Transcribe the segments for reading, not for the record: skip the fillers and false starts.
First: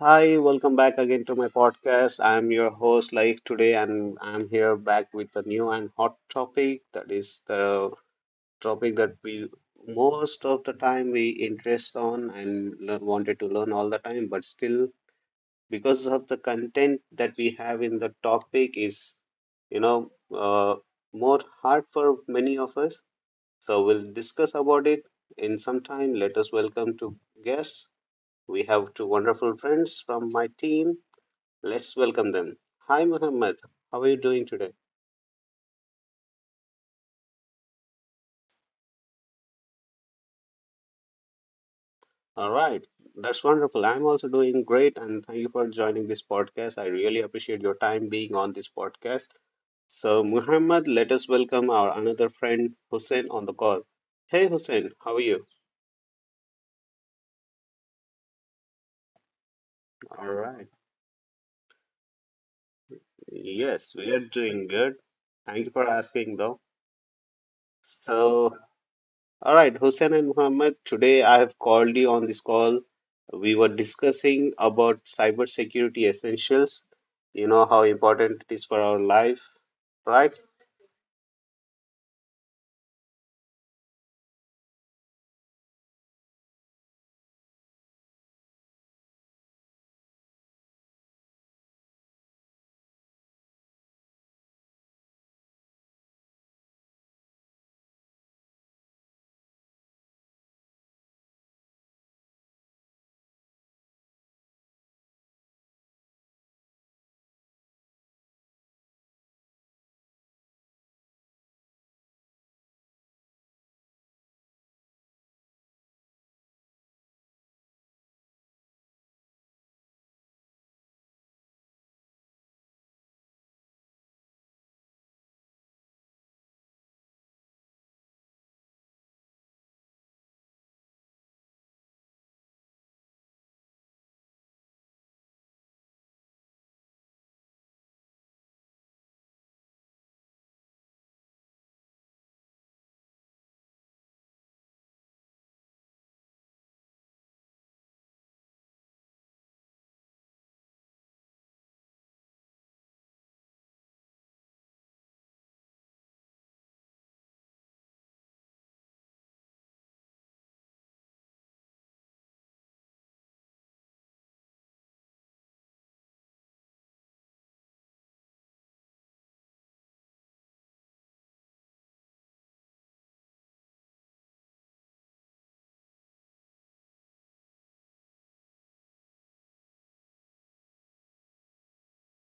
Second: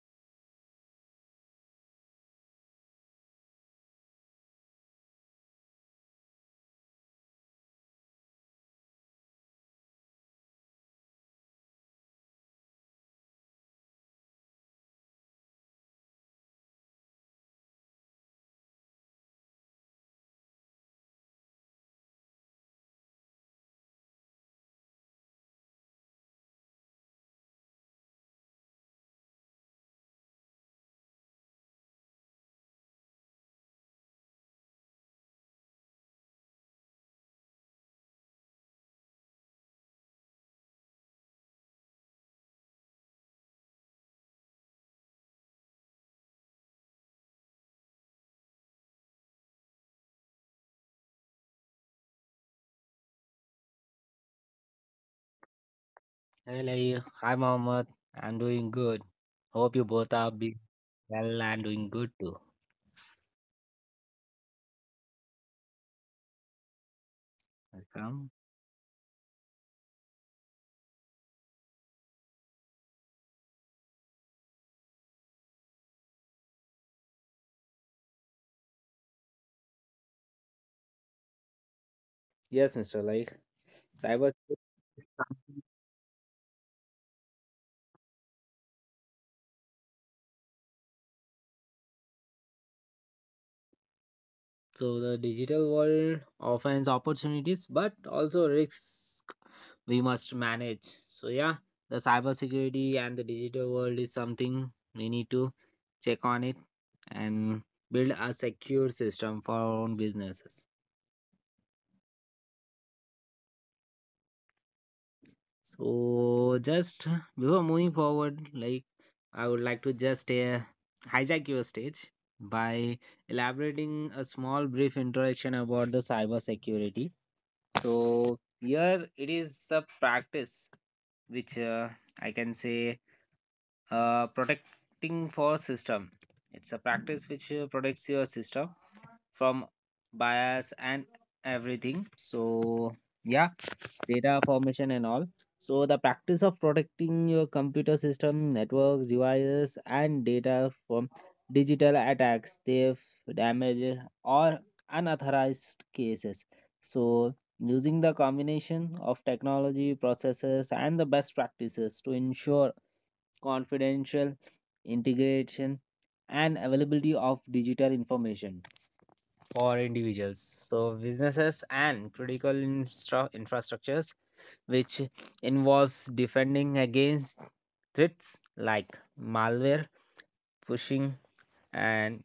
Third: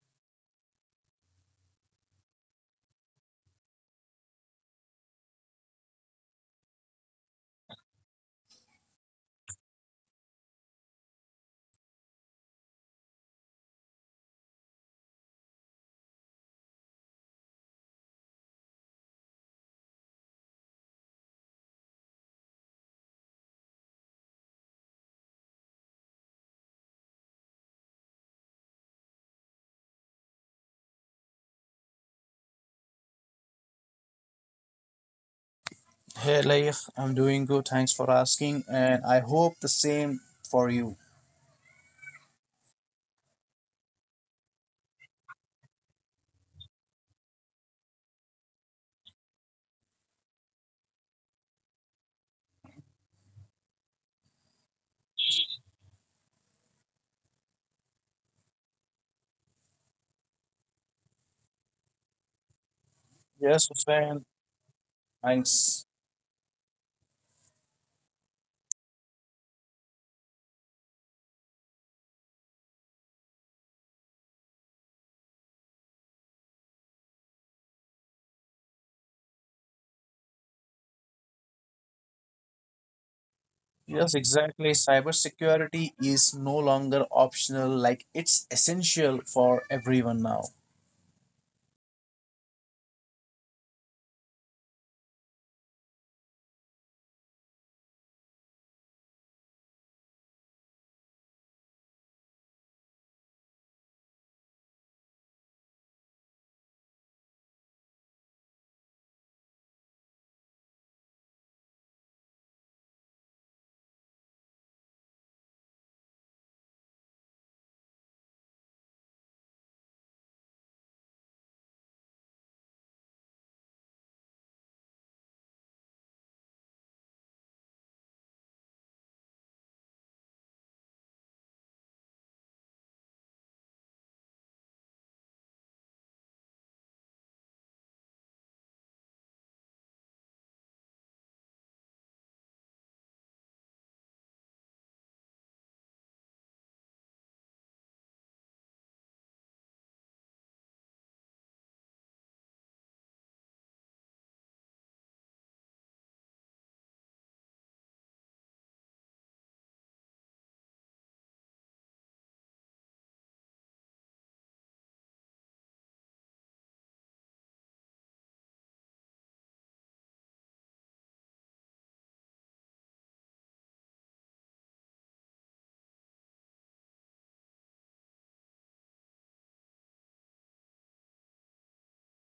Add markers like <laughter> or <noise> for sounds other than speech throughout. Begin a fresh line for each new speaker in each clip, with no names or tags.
Hi, welcome back again to my podcast. I'm your host, Laik, today, and I'm here back with a new and hot topic. That is the topic that we most of the time we interest on and wanted to learn all the time, but still, because of the content that we have in the topic, is you know uh, more hard for many of us. So we'll discuss about it in some time. Let us welcome to guests. We have two wonderful friends from my team. Let's welcome them. Hi, Muhammad. How are you doing today?
Hey, Leif, I'm doing good. Thanks for asking, and I hope the same for you.
All right. That's wonderful. I'm also doing great. And thank you for joining this podcast. I really appreciate your time being on this podcast. So, Muhammad, let us welcome our another friend, Hussein, on the call. Hey, Hussein, how are you?
Hey, Lai. Hi, Mohammed. I'm doing good. Hope you both
All
are being
right.
well and doing good too.
Yes,
Yes, we are
Hussein.
doing good. Thank you
Thanks.
for asking, though.
Welcome.
So, All right, Hussein and Muhammad, today I have called you on this call. We were discussing about cybersecurity essentials, you know, how important it is for our life, right?
Yes, Mr. Like.
Yes,
Cyber
exactly. Cybersecurity is no longer optional, like it's essential for everyone now.
So the digital world offers opportunities but also risks we must manage. So yeah, the cybersecurity and the digital world is something we need to check on it and build a secure system for our own businesses. So just before moving forward, like I would like to just hijack your stage by elaborating a small brief introduction about the cybersecurity. So here it is the practice which I can say protecting for system. It's a practice which protects your system from bias and everything. So yeah, data formation and all. So the practice of protecting your computer system, networks, devices, and data from digital attacks, theft, damage, or unauthorized cases. So using the combination of technology processes and the best practices to ensure confidential integration and availability of digital information for individuals. So, businesses and critical infrastructures, which involves defending against threats like malware, phishing, and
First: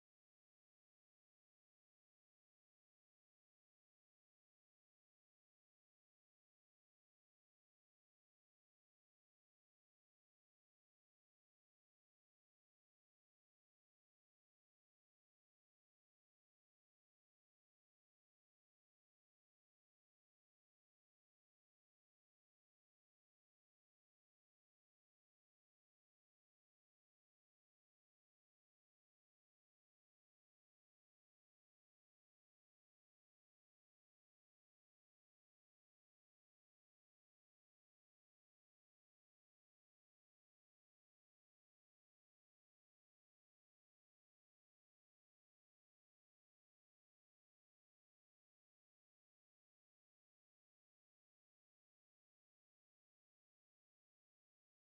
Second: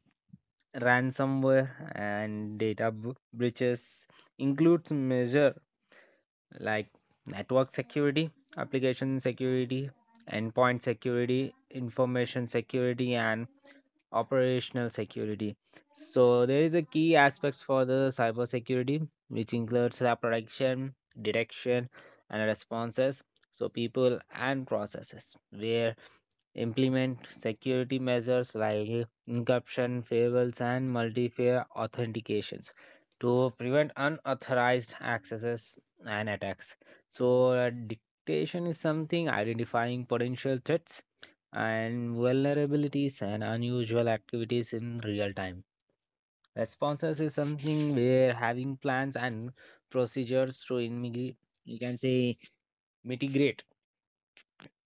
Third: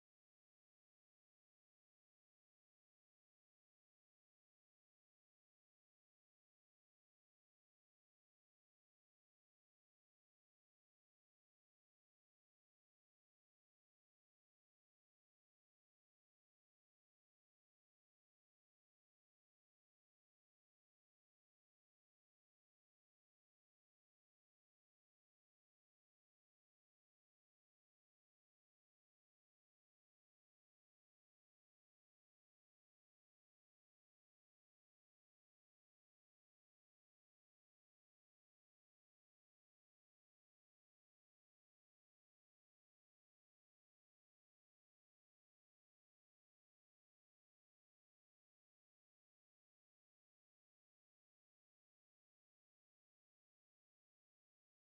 ransomware and breaches includes measure like network security, application security, endpoint security, information security, and operational security. So there is a key aspects for the cybersecurity, which includes threat protection, detection, and responses. So people and processes where implement security measures like encryption, firewalls, and multi-factor authentications to prevent unauthorized accesses and attacks. So dictation is something identifying potential threats and vulnerabilities and unusual activities in real time. Responses is something where having plans and procedures to immigrate, you can say mitigate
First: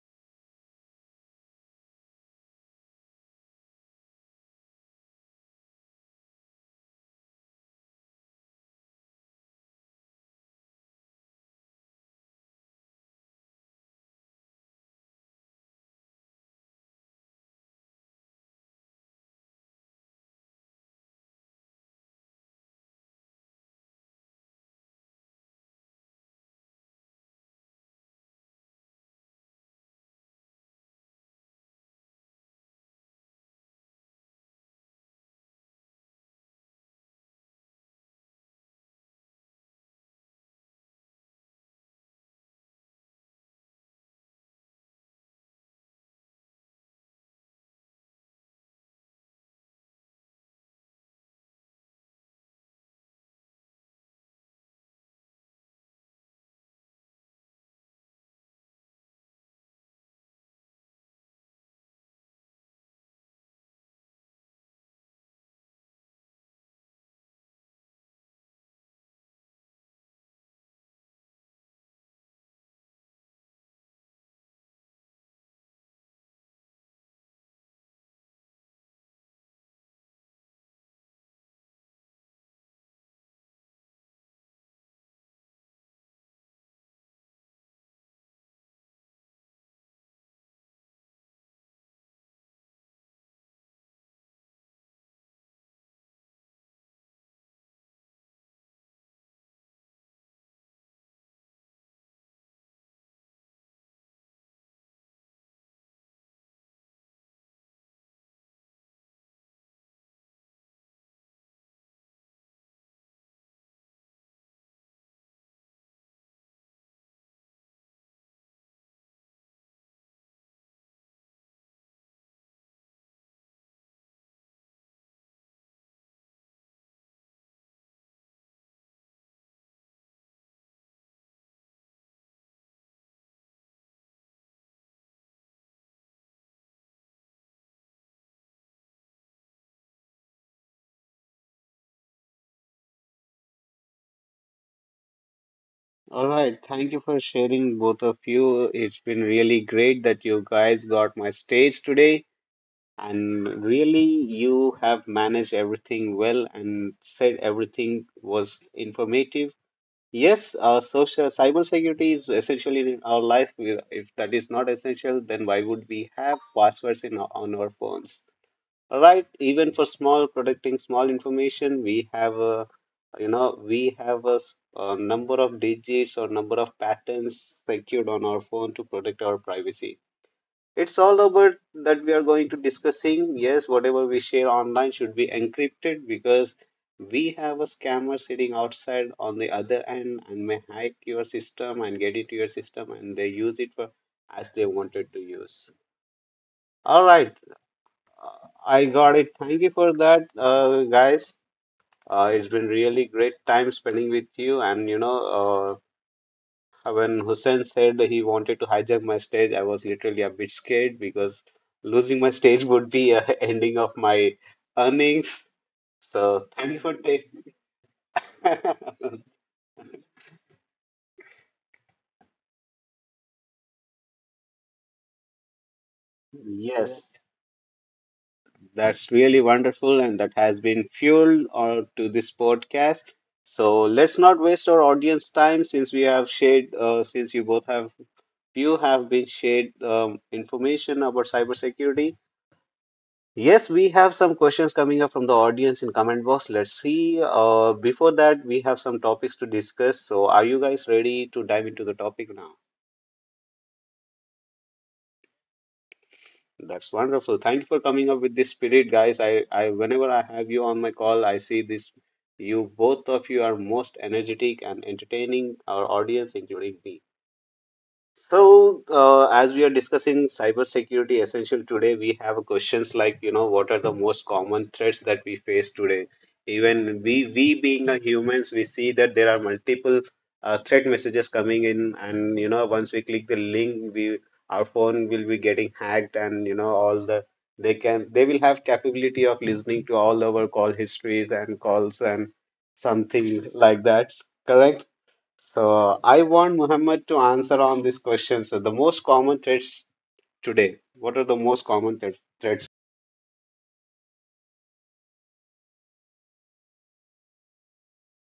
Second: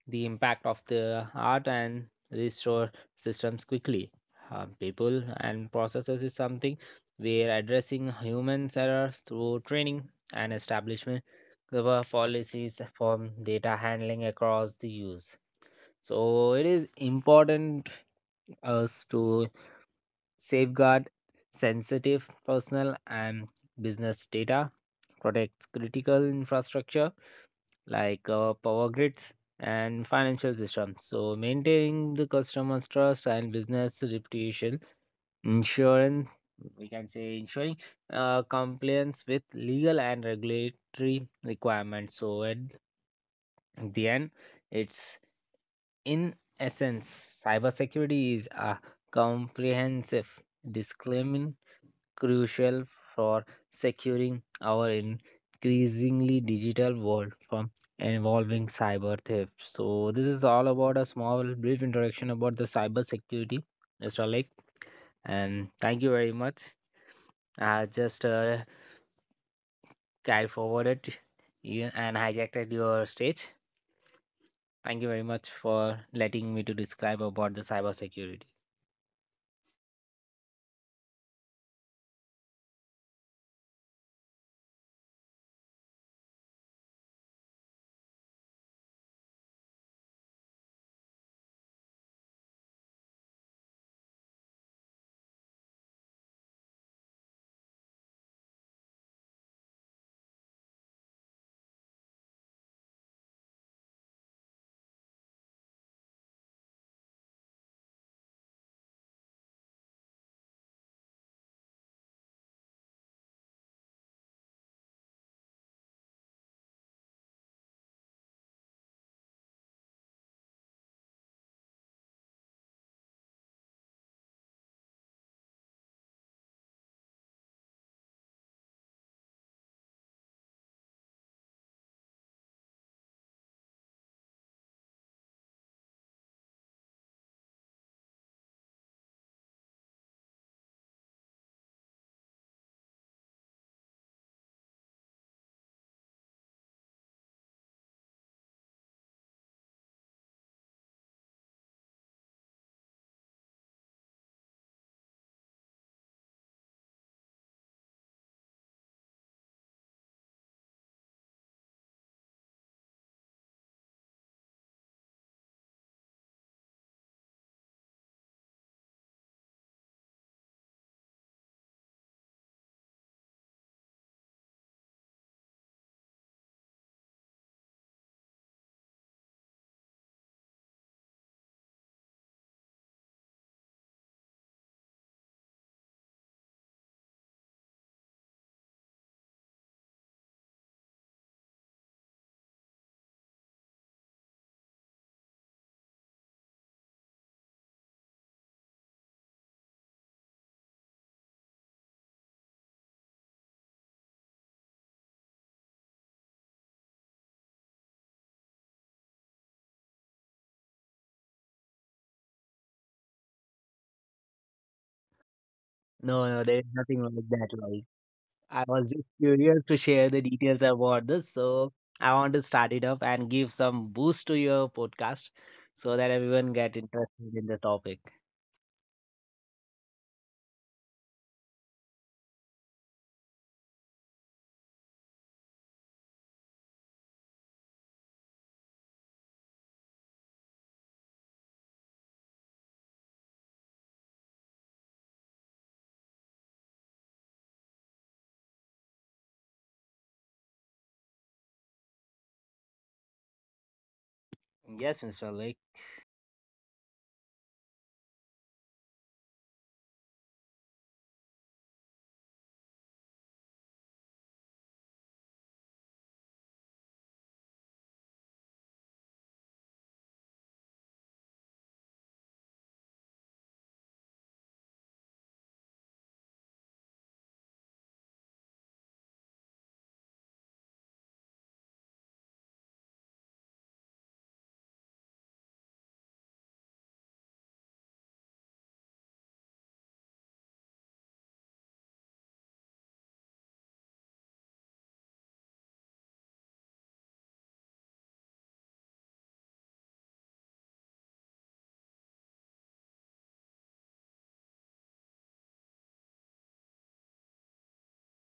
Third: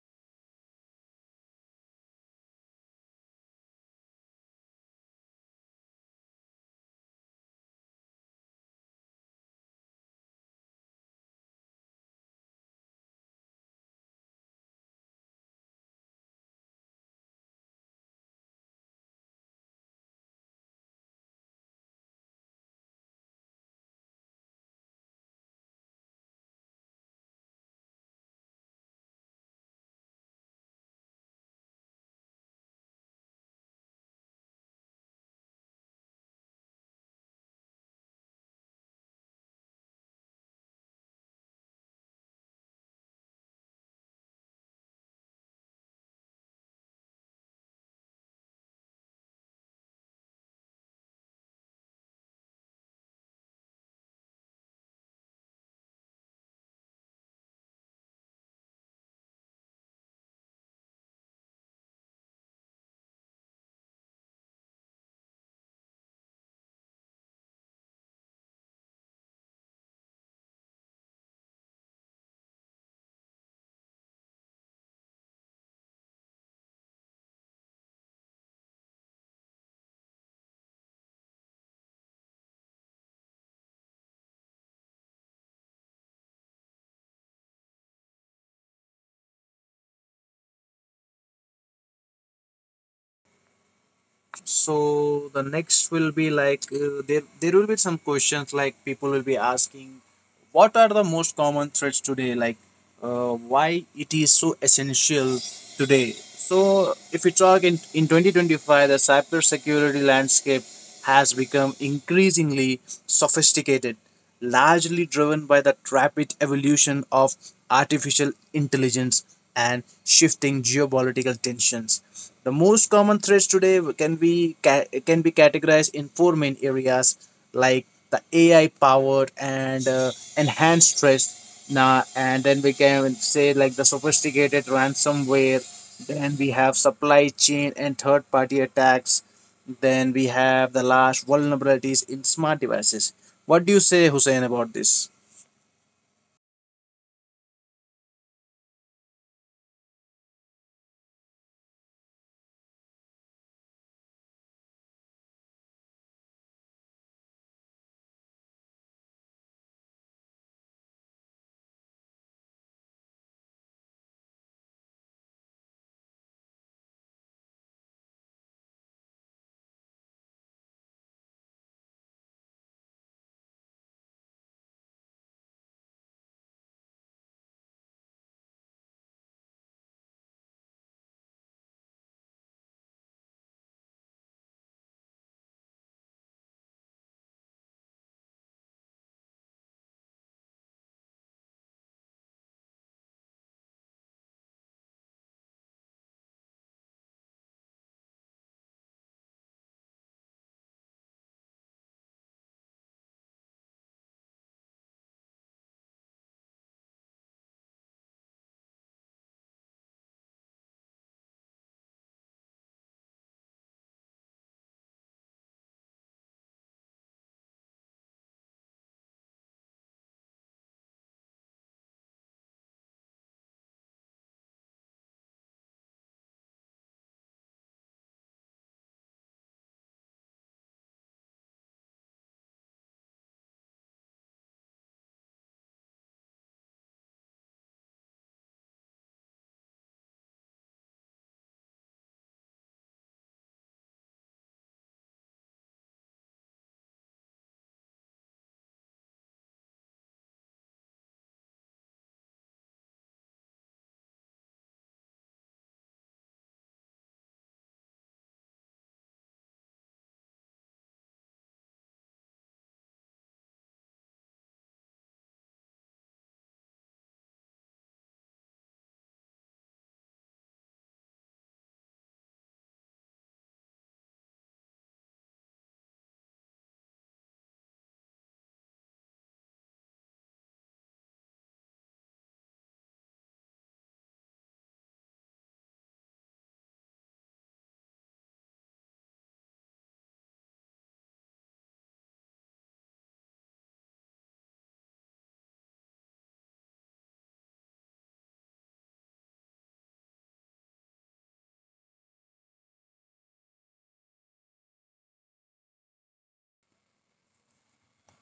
the impact of the art and restore systems quickly. People and processes is something where addressing human errors through training and establishment of policies for data handling across the use. So it is important us to safeguard sensitive personal and business data, protects critical infrastructure like power grids and financial systems. So, maintaining the customer's trust and business reputation, ensuring we can say ensuring compliance with legal and regulatory requirements. So, at the end, it's in essence, cybersecurity is a comprehensive disclaiming crucial for securing our increasingly digital world from involving cyber theft. So this is all about a small brief introduction about the cybersecurity, Mr. Lake, and thank you very much. I just carried forwarded you and hijacked your stage. Thank you very much for letting me to describe about the cybersecurity.
So the next will be like there will be some questions like people will be asking what are the most common threats today, like why it is so essential today. So if we talk in 2025, the cybersecurity landscape has become increasingly sophisticated, largely driven by the rapid evolution of artificial intelligence and shifting geopolitical tensions. The most common threats today can be can be categorized in four main areas, like the AI powered and enhanced trust. Now, and then we can say like the sophisticated ransomware. Then we have supply chain and third party attacks. Then we have the last vulnerabilities in smart devices. What do you say, Hussein, about this?
All right, thank you for sharing, both of you. It's been really great that you guys got my stage today, and really, you have managed everything well and said everything was informative. Yes, social cybersecurity is essential in our life. If that is not essential, then why would we have passwords in our, on our phones? Right? Even for small protecting small information, we have a, you know, we have a, a number of digits or number of patterns secured on our phone to protect our privacy. It's all about that we are going to discussing. Yes, whatever we share online should be encrypted because we have a scammer sitting outside on the other end and may hack your system and get into your system and they use it for as they wanted to use. All right, I got it. Thank you for that, guys. It's been really great time spending with you, and uh, When Hussein said he wanted to hijack my stage, I was literally a bit scared because losing my stage would be a <laughs> ending of my earnings.
No, no,
So
there is
thank you for
nothing like
taking.
that. Like, I was just
<laughs>
curious to share the details about this, so I want to start it up and give some boost to your podcast so that everyone get
Yes,
interested in the topic.
that's really wonderful, and that has been fuel or to this podcast. So let's not waste our audience time since we have shared, since you both have you have been shared information about cybersecurity. Yes, we have some questions coming up from the audience in comment box. Let's see. Before that, we have some topics to discuss. So, are you guys ready to dive into the topic now?
Yes, Mr. Lake.
That's wonderful. Thank you for coming up with this spirit, guys. I whenever I have you on my call, I see this. You both of you are most energetic and entertaining our audience, including me. So, as we are discussing cybersecurity essential today, we have questions like, you know, what are the most common threats that we face today? Even we being a humans, we see that there are multiple threat messages coming in, and you know, once we click the link, we our phone will be getting hacked, and you know, all the they will have capability of listening to all our call histories and calls and something like that. Correct? So I want Muhammad to answer on this question. So the most common threats today. What are the most common threats?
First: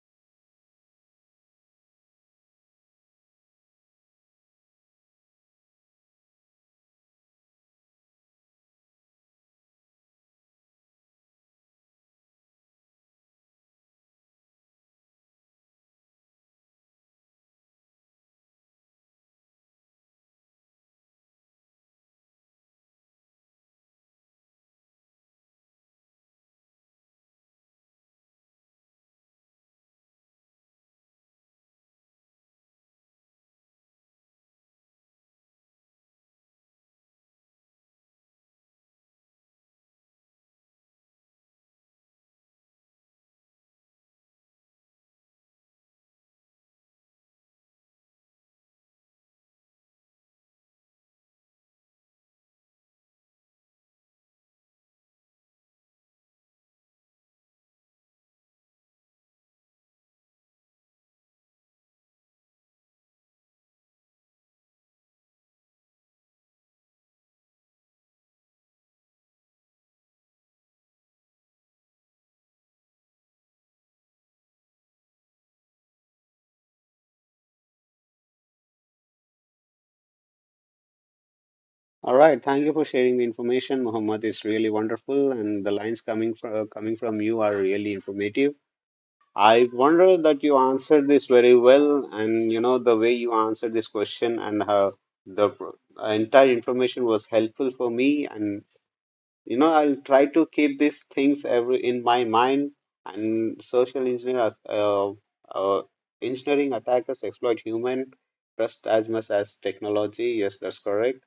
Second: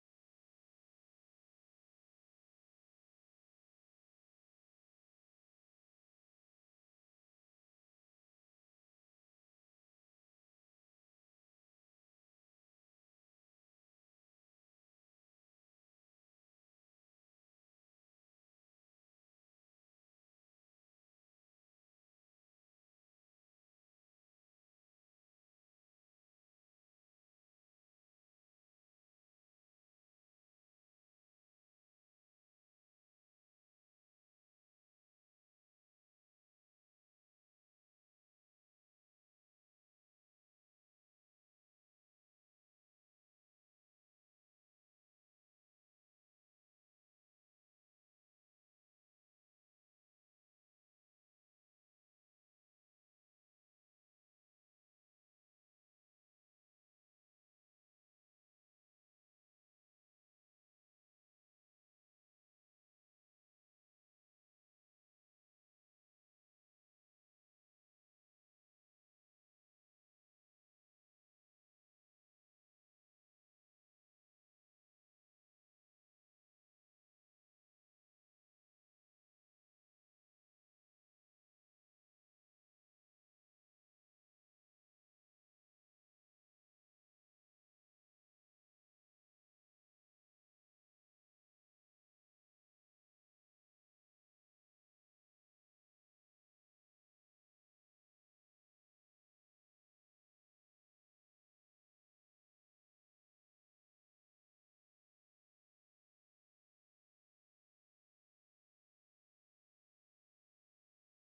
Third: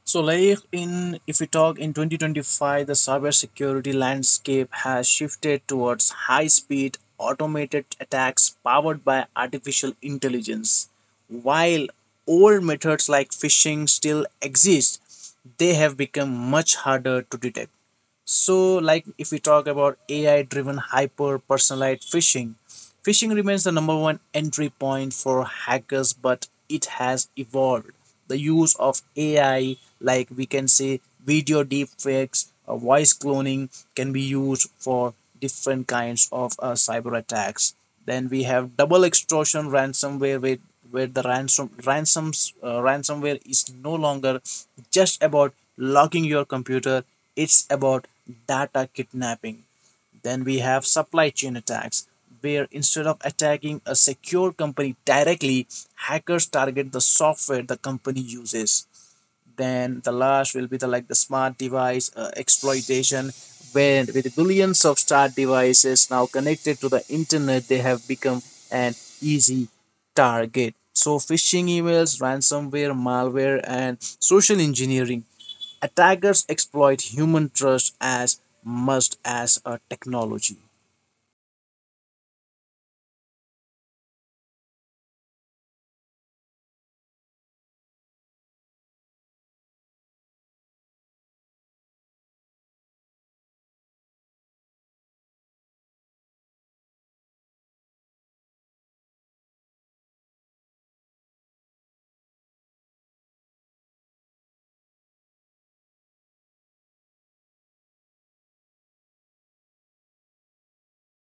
So, like in if we talk in 2025, the cybersecurity landscape has shifted towards high-speed automated attacks powered by artificial intelligence. While old methods like phishing still exist, they have become much harder to detect. So, like if we talk about AI driven hyper personalized phishing, phishing remains the number one entry point for hackers, but it has evolved. The use of AI, like we can say video deepfakes or voice cloning, can be used for different kinds of cyber attacks. Then we have double extortion ransomware, where the ransomware is no longer just about locking your computer, it's about data kidnapping. Then we have supply chain attacks, where instead of attacking a secure company directly, hackers target the software the company uses. Then the last will be the like the smart device exploitation, where with billions of smart devices now connected to the internet, they have become an easy target. So phishing emails, ransomware, malware, and social engineering attackers exploit human trust as much as a technology.
All right. Thank you for sharing the information, Muhammad. It's really wonderful, and the lines coming from you are really informative. I wonder that you answered this very well, and you know the way you answered this question and how the entire information was helpful for me. And you know I'll try to keep these things every in my mind and social engineer uh, engineering attackers exploit human trust as much as technology. Yes, that's correct.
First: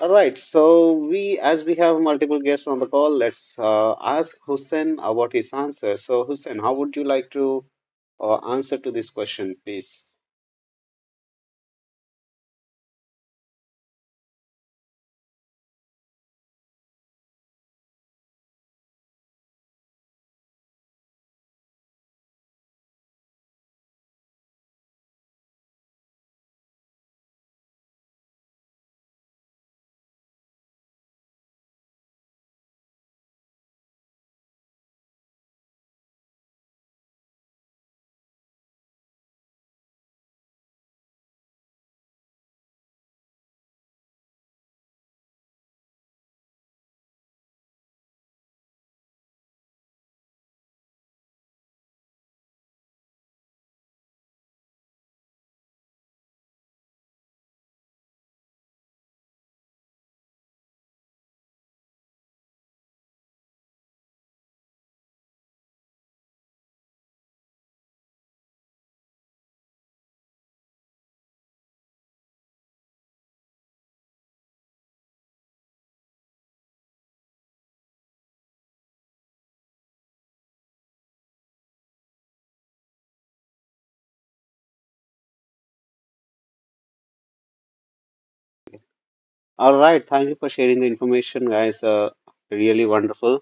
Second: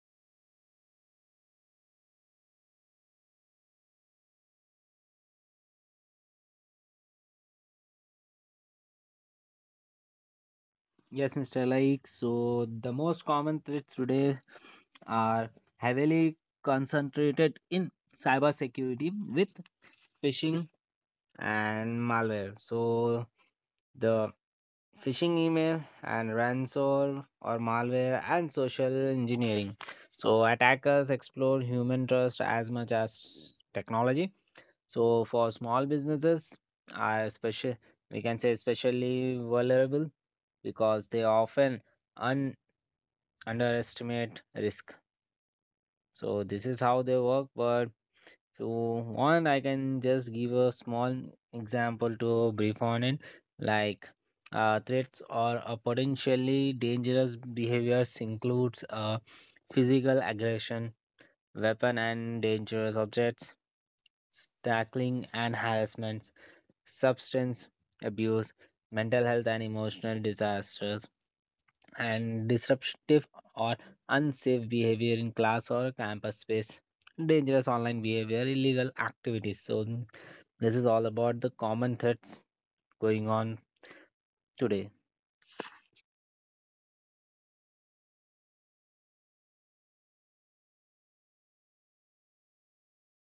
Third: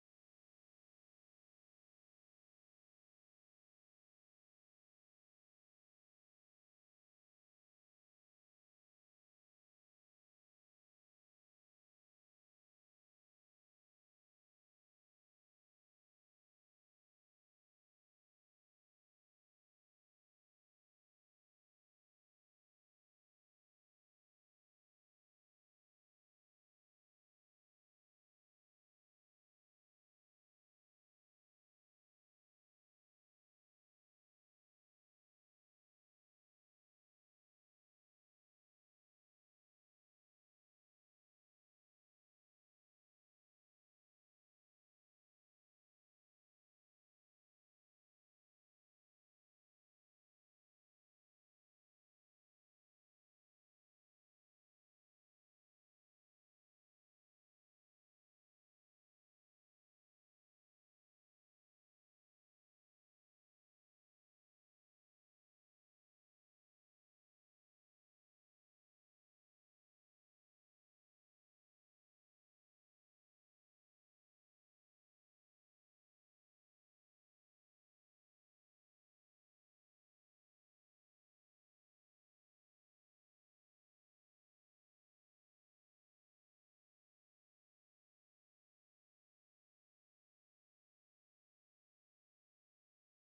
All right, so we as we have multiple guests on the call, let's ask Hussein about his answer. So Hussein, how would you like to answer to this question, please?
Yes, Mr. Like, so the most common threats today are heavily concentrated in cybersecurity with phishing and malware. So the phishing email and ransom or malware and social engineering. So attackers explore human trust as much as technology. So for small businesses are special, we can say especially vulnerable because they often un- underestimate risk. So this is how they work. But if you want, I can just give a small example to brief on it, like. Threats or a potentially dangerous behaviors includes physical aggression, weapon and dangerous objects, tackling and harassment, substance abuse, mental health and emotional disasters, and disruptive or unsafe behavior in class or campus space, dangerous online behavior, illegal activities. So, mm, this is all about the common threats going on today.
All right, thank you for sharing the information, guys, really wonderful.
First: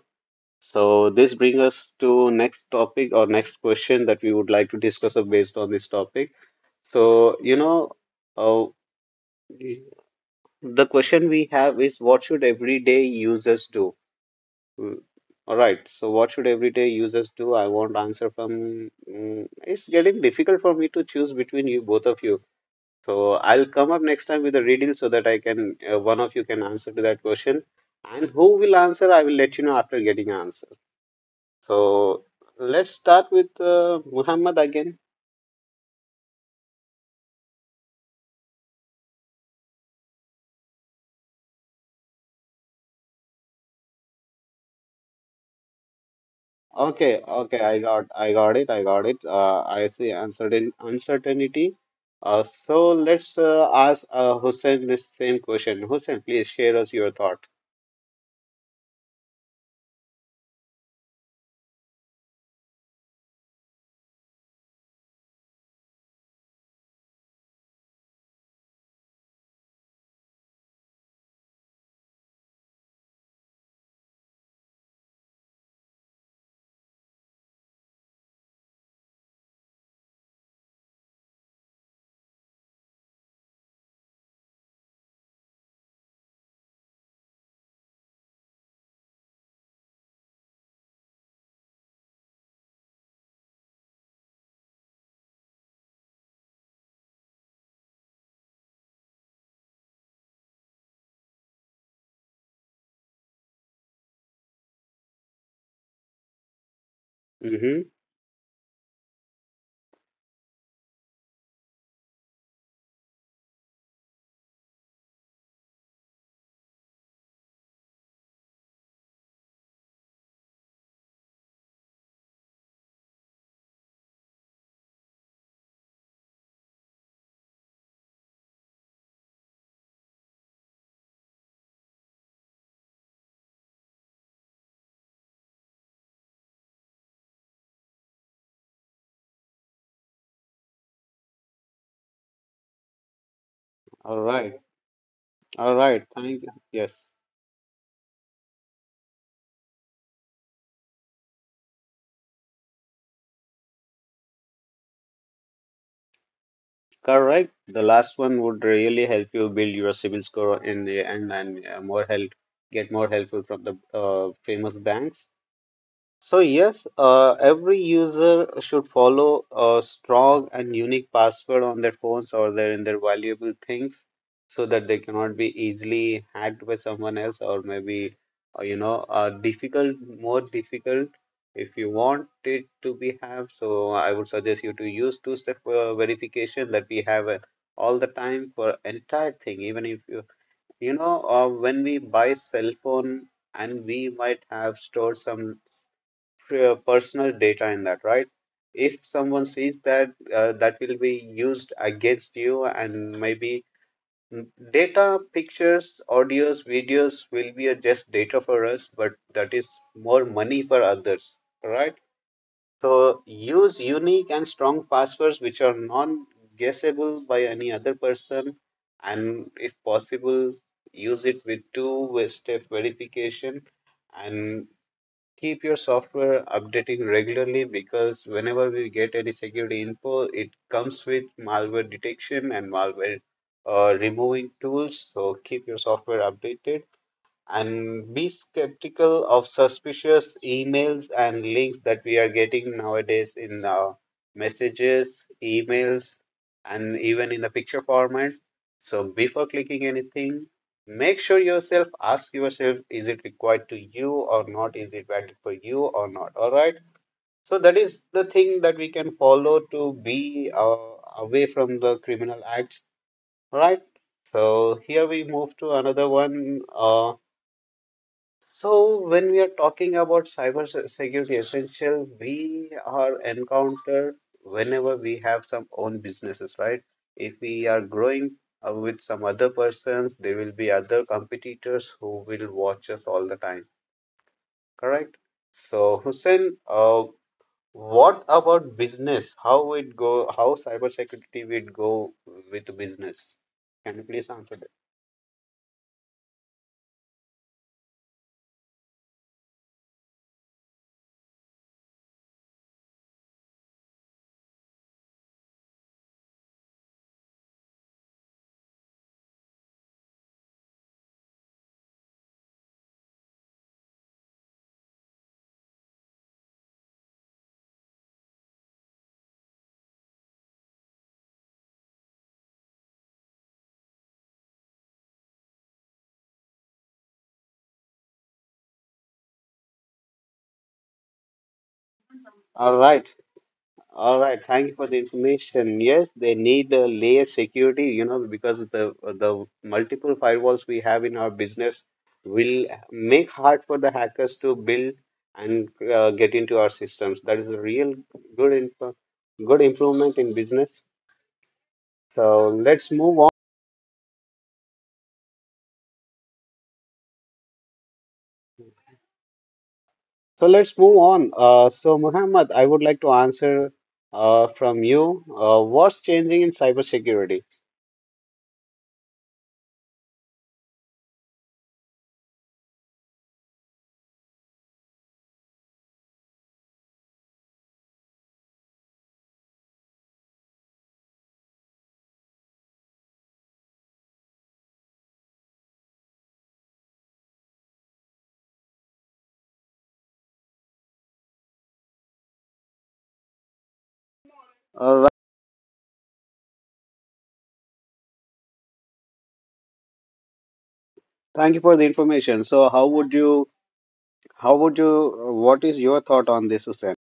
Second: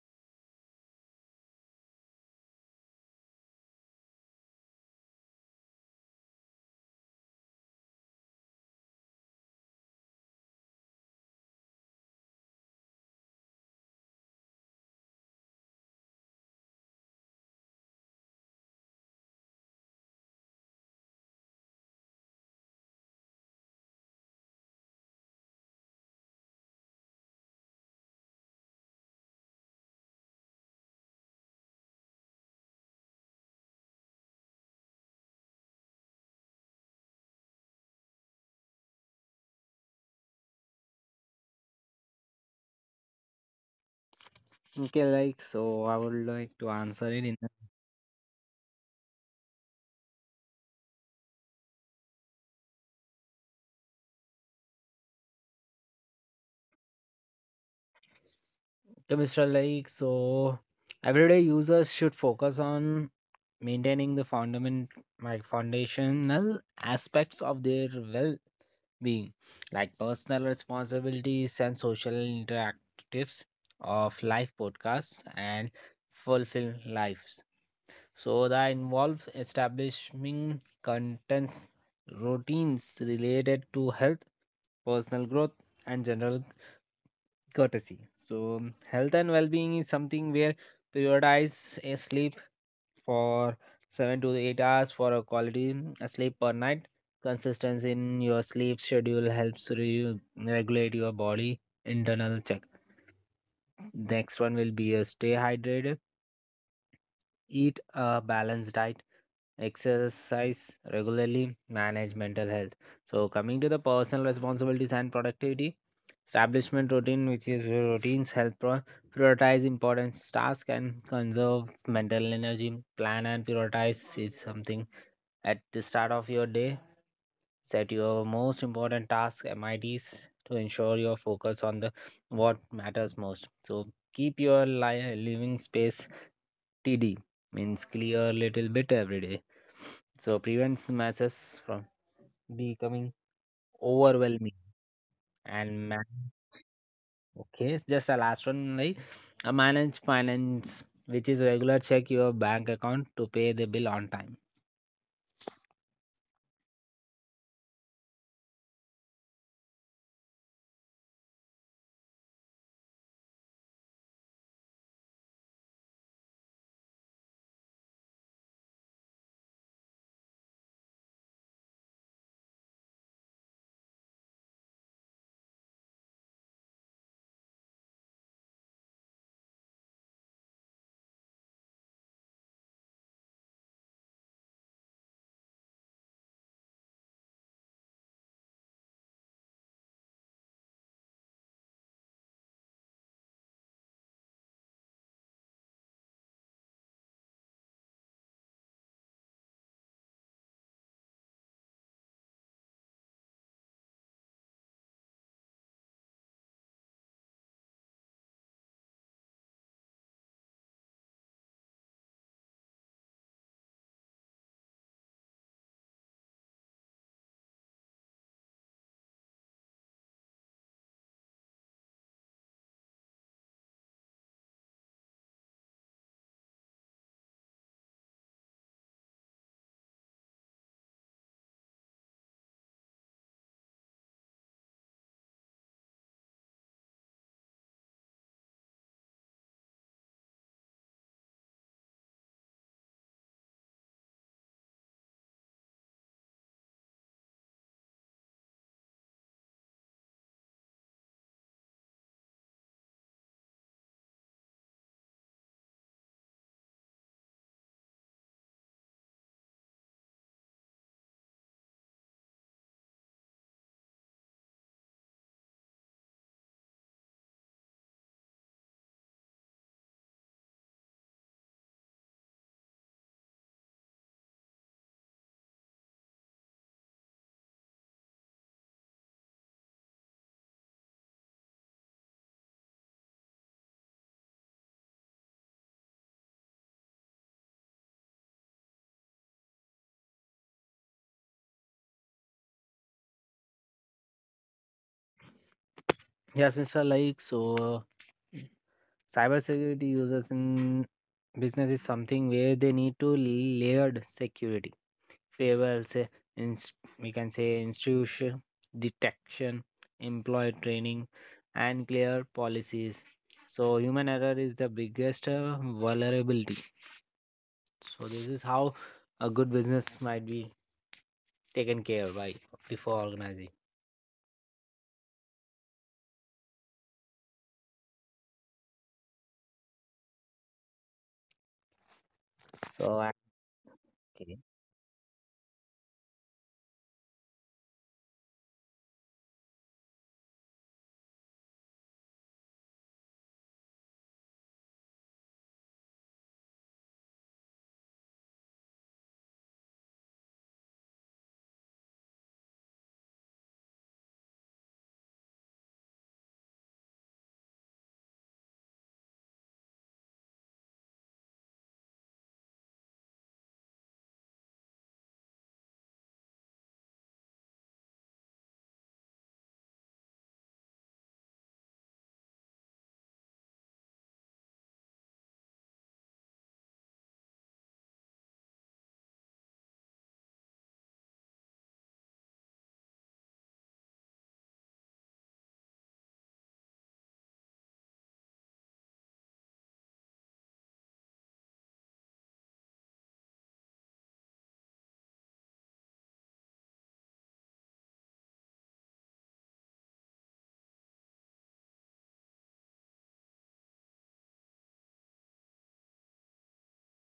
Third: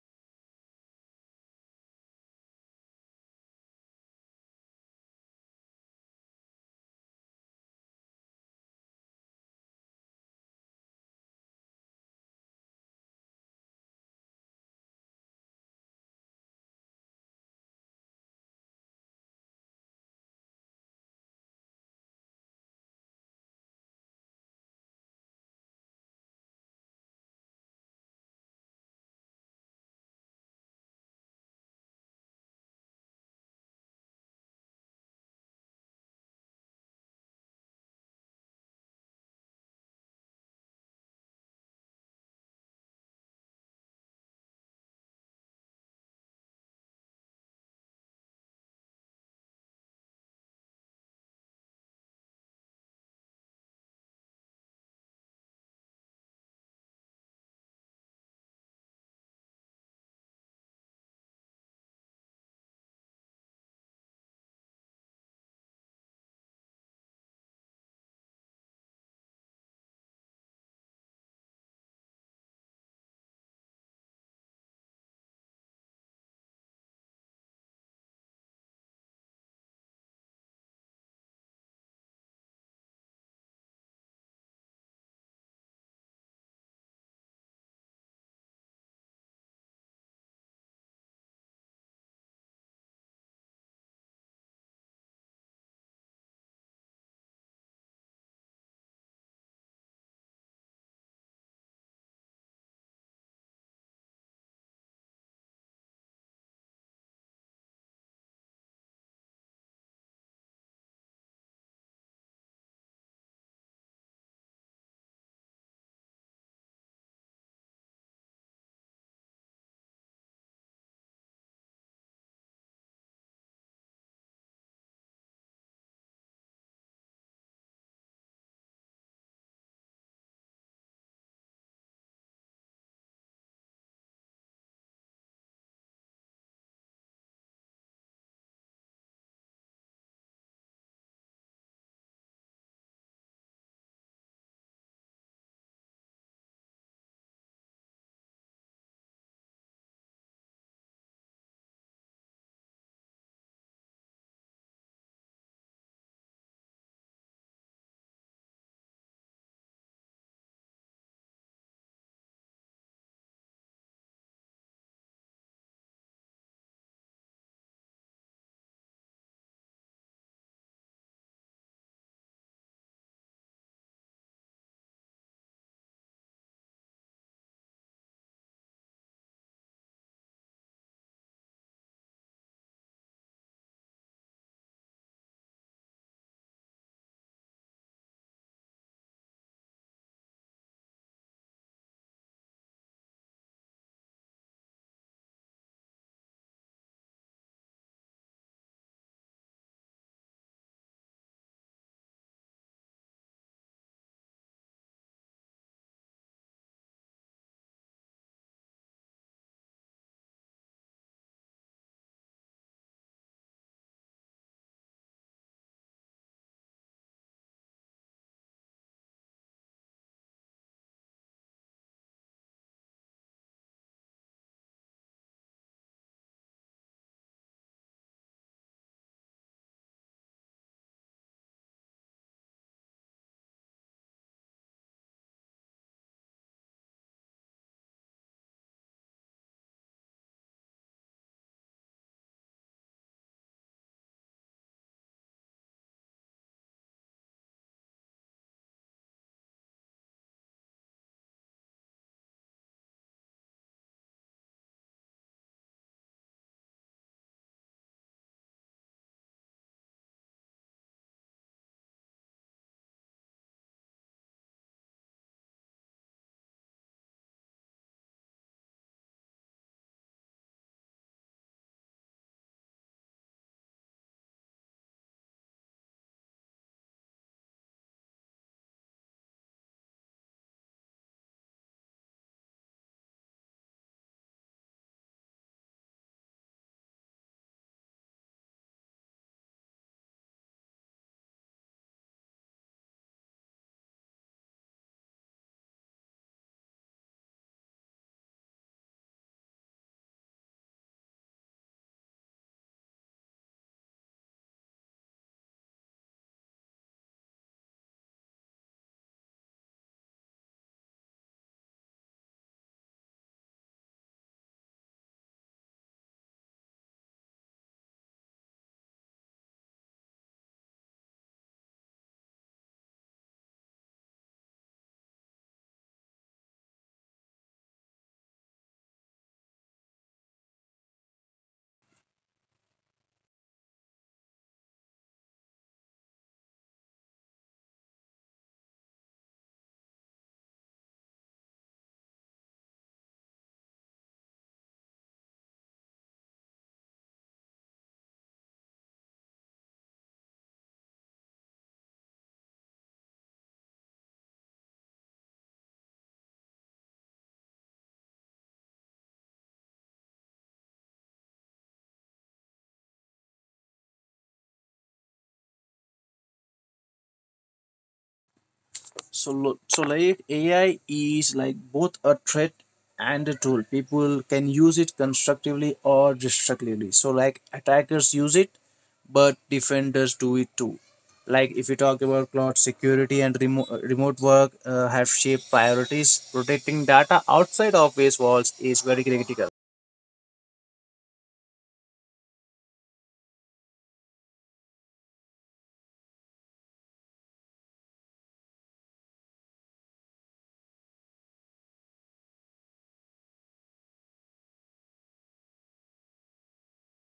So this brings us to next topic or next question that we would like to discuss based on this topic. So, you know, uh, the question we have is what should everyday users do? Mm, All right. So what should everyday users do? I want answer from. It's getting difficult for me to choose between you both of you. So I'll come up next time with a riddle so that I can one of you can answer to that question. And who will answer, I will let you know after getting answer. So let's start with Muhammad again.
Okay, like, so I would like to answer it
Okay,
in
okay, I got it. I see uncertainty. So let's ask Hussein this same question. Hussein, please share us your thought.
to Mr. Like, so everyday users should focus on maintaining the fundament, like foundational aspects of their well-being, like personal responsibilities and social interactives of life podcasts and fulfill lives. So that involve establishing contents, routines related to health, personal growth, and general courtesy. So health and well-being is something where prioritize a sleep for 7 to 8 hours for a quality sleep per night. Consistency in your sleep schedule helps you regulate your body internal check. Next one will be a stay hydrated. Eat
Mm-hmm.
a balanced diet, exercise regularly, manage mental health. So, coming to the personal responsibilities and productivity, establishment routine, which is routines help prioritize important tasks and conserve mental energy. Plan and prioritize is something at the start of your day, set your most important task MIDs to ensure your focus on the what matters most. So keep your living space TD means clear a little bit every day. So prevents masses from becoming
All
overwhelming,
right, all
and
right.
man-
Thank you. Yes,
okay, just a last one, like a manage finance, which is regular check your bank account to pay the bill on time.
correct. The last one would really help you build your civil score in the end and more help, get more helpful from the famous banks. So yes, every user should follow a strong and unique password on their phones or their in their valuable things, so that they cannot be easily hacked by someone else or maybe more difficult. If you want it to be have, so I would suggest you to use two-step verification that we have all the time for entire thing. Even if you you know when we buy cell phone and we might have stored some personal data in that, right? If someone sees that, that will be used against you, and maybe mm, data, pictures, audios, videos will be a just data for us, but that is more money for others, right? So use unique and strong passwords which are non-guessable by any other person, and if possible, use it with two-step verification and keep your software updating regularly because whenever we get any security info, it comes with malware detection and malware removing tools. So keep your software updated and be skeptical of suspicious emails and links that we are getting nowadays in messages, emails, and even in the picture format. So before clicking anything, make sure yourself ask yourself is it required to you or not? Is it valid for you or not? All right. So that is the thing that we can follow to be away from the criminal acts. All right. So here we move to another one. So, when we are talking about security essential, we are encountered whenever we have some own businesses, right? If we are growing with some other persons, there will be other competitors who will watch us all the time, correct? So, Hussein, what about business? How it go? How cyber security would go with business? Can you please answer that?
Yes, Mr. Like, so uh, cybersecurity users in business is something where they need to layered security, firewalls, inst- we can say institution detection, employee training, and clear policies. So human error is the biggest vulnerability. So this is how a good business might be taken care by before organizing.
All
So I-
right. All
okay.
right, thank you for the information. Yes, they need a layered security, you know, because the multiple firewalls we have in our business will make hard for the hackers to build and get into our systems. That is a real good imp- good improvement in business. So let's move on. So let's move on. So Muhammad, I would like to answer from you. What's changing in cybersecurity?
So, so like AI is like both a threat and a tool. People can use it constructively or destructively. So, like attackers use it, but defenders do it too. Like if you talk about cloud security and remote work have shaped priorities. Protecting data outside office walls is very critical.
All right. Thank you for the information. So, how would you? What is your thought on this, Hussein?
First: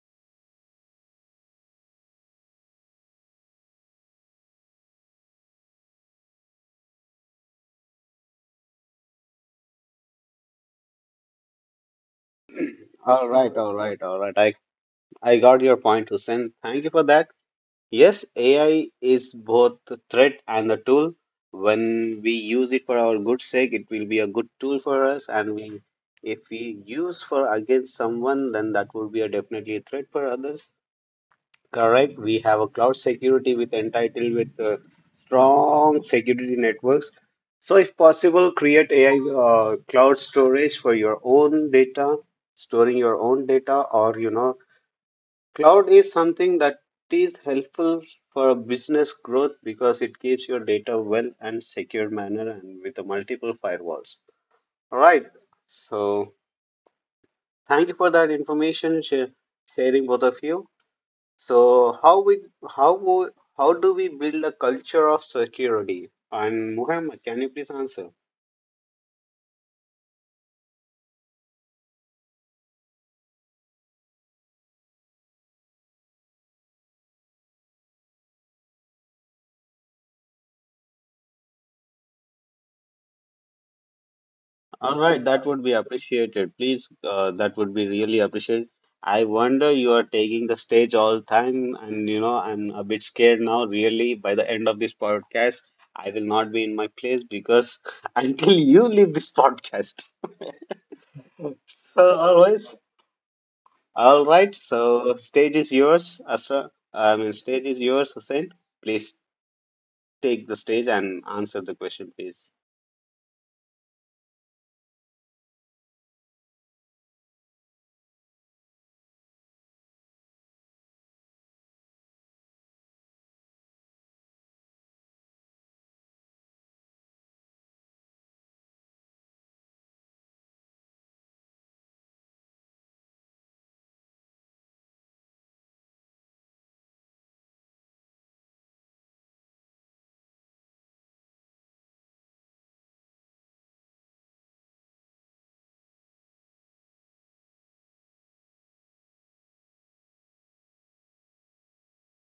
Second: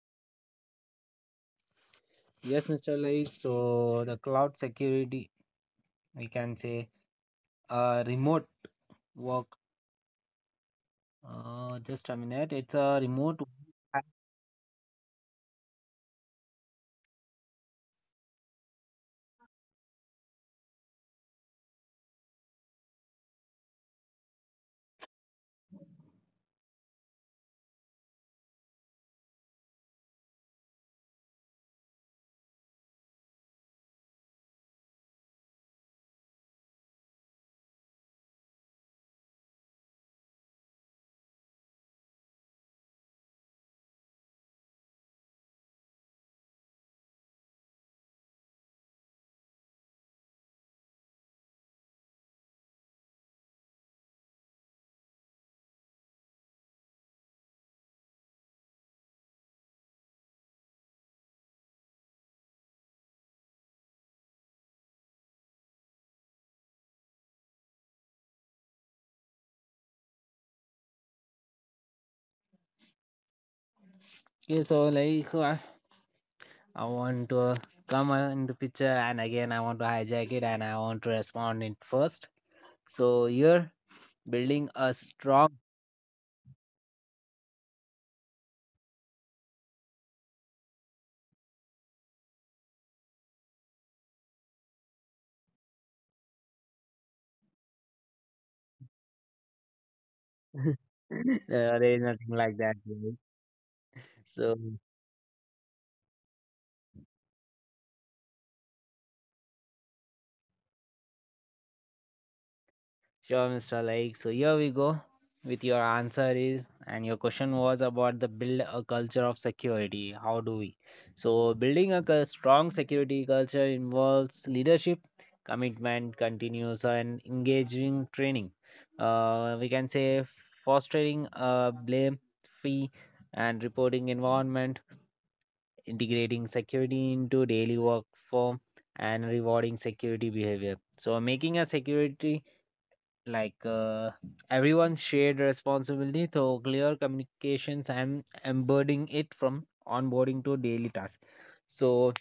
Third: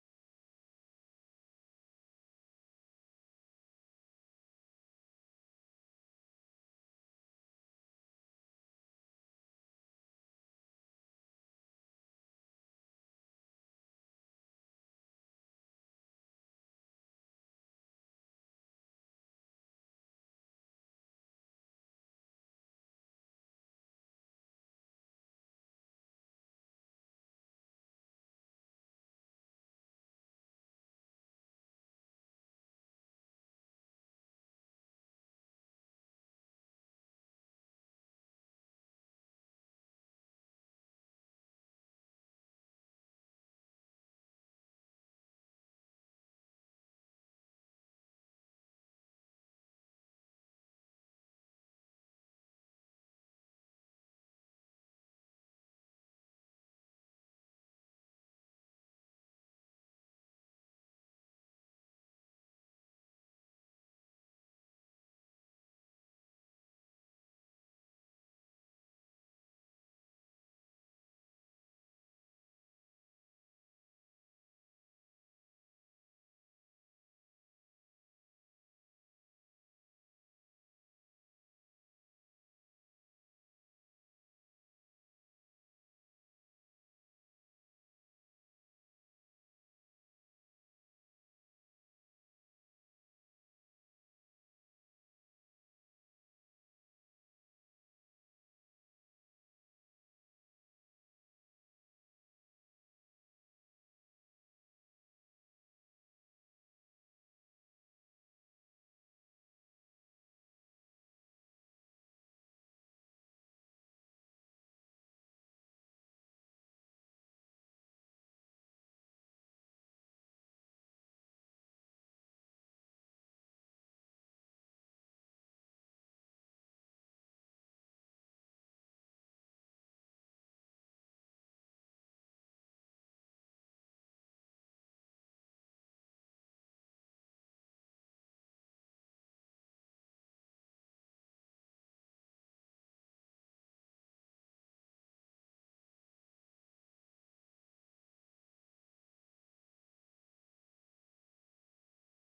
Yes, Mr. Lai. So the cloud security, we can say, remote work. Just a minute. It's a
All
remote.
right, all right, all right. I got your point, Hussein. Thank you for that. Yes, AI is both the threat and the tool. When we use it for our good sake, it will be a good tool for us, and we if we use for against someone, then that would be a definitely a threat for others. Correct. We have a cloud security with entitled with strong security networks. So, if possible, create AI cloud storage for your own data, storing your own data, or you know, cloud is something that is helpful for a business growth because it keeps your data well and secure manner and with the multiple firewalls. All right. So, thank you for that information sharing both of you. So how wo- how do we build a culture of security? And Muhammad, can you please answer?
Okay, so like I want to come in the picture, and again I want to hijack it, and I want to respond it first. So you're building a
All right, that
strong.
would be appreciated. Please, that would be really appreciated. I wonder you are taking the stage all time, and you know, I'm a bit scared now. Really, by the end of this podcast, I will not be in my place because <laughs> until you leave this podcast.
<laughs> Uh, there
So
is nothing like
always,
that. Really.
all right.
So
So stage is yours, Asra. Stage is yours, Hussein. Please take the stage and answer the question, please.
sure, Mr. Like. So here we go with your answer is, and your question was about the build a culture of security. How do we? So building a strong security culture involves leadership, commitment, continuous and engaging training. We can say fostering a blame-free and reporting environment, integrating security into daily work form, and rewarding security behavior. So making a security like everyone shared responsibility through clear communications and embedding it from onboarding to daily tasks, so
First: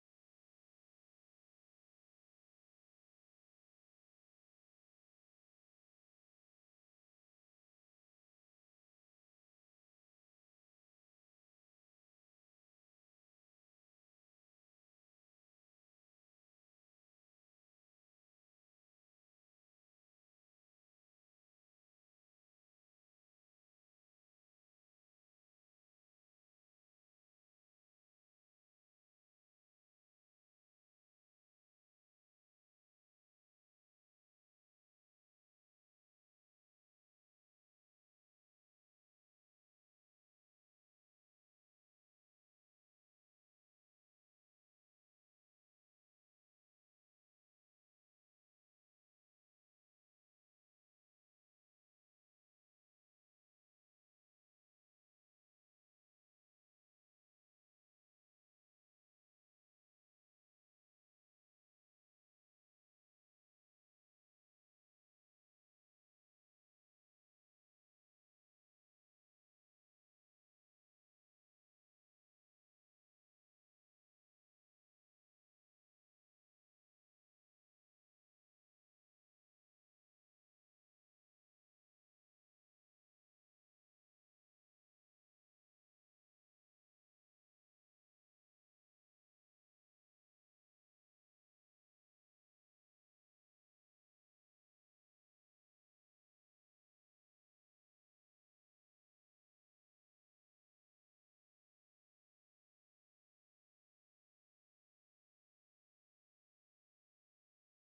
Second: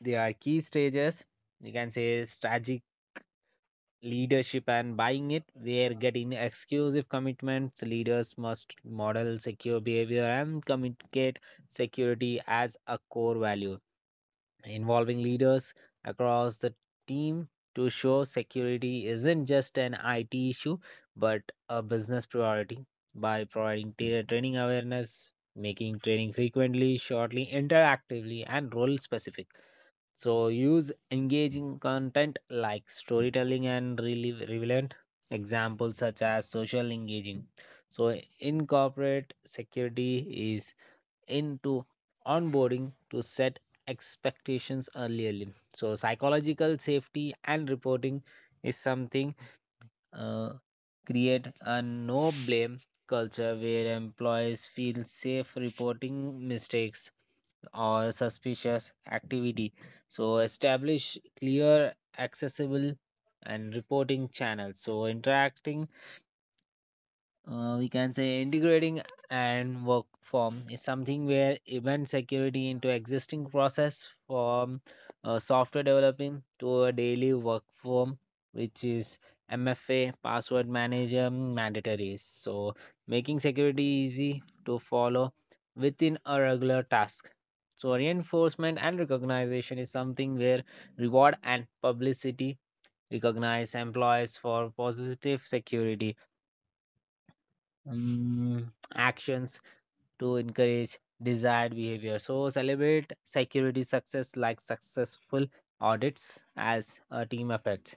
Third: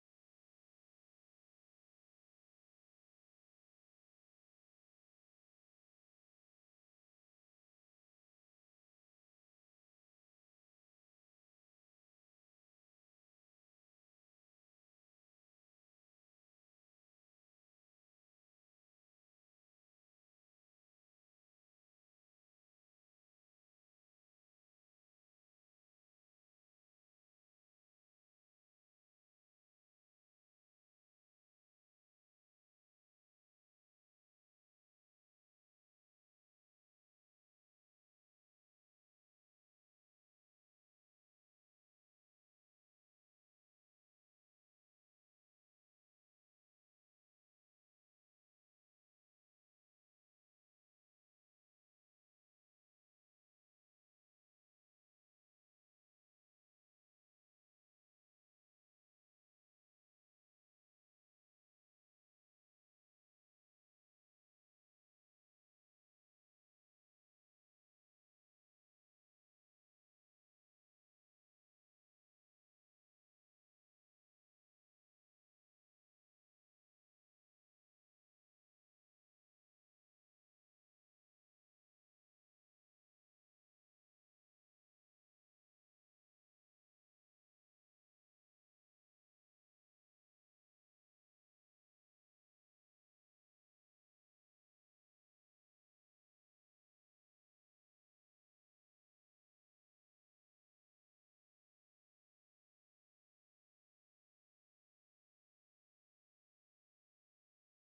there are key stages, you can say strategic leadership and buying it where getting exclusive commitments. Leaders must model secure behavior and communicate security as a core value, involving leaders across the team to show security isn't just an IT issue but a business priority by providing training awareness, making training frequently, shortly, interactively, and role specific. So, use engaging content like storytelling and really relevant examples such as social engaging. So, incorporate security is into onboarding to set expectations early. So, psychological safety and reporting is something, uh, create a no blame culture where employees feel safe reporting mistakes or suspicious activity. So, establish clear, accessible, and reporting channels. So, interacting, we can say integrating and work form is something where event security into existing process from software developing to a daily work form, which is MFA password manager mandatory, so making security easy to follow within a regular task. So reinforcement and recognition is something where reward and publicity recognize employees for positive security, mm, actions to encourage desired behavior. So celebrate security success like successful audits as a team effort.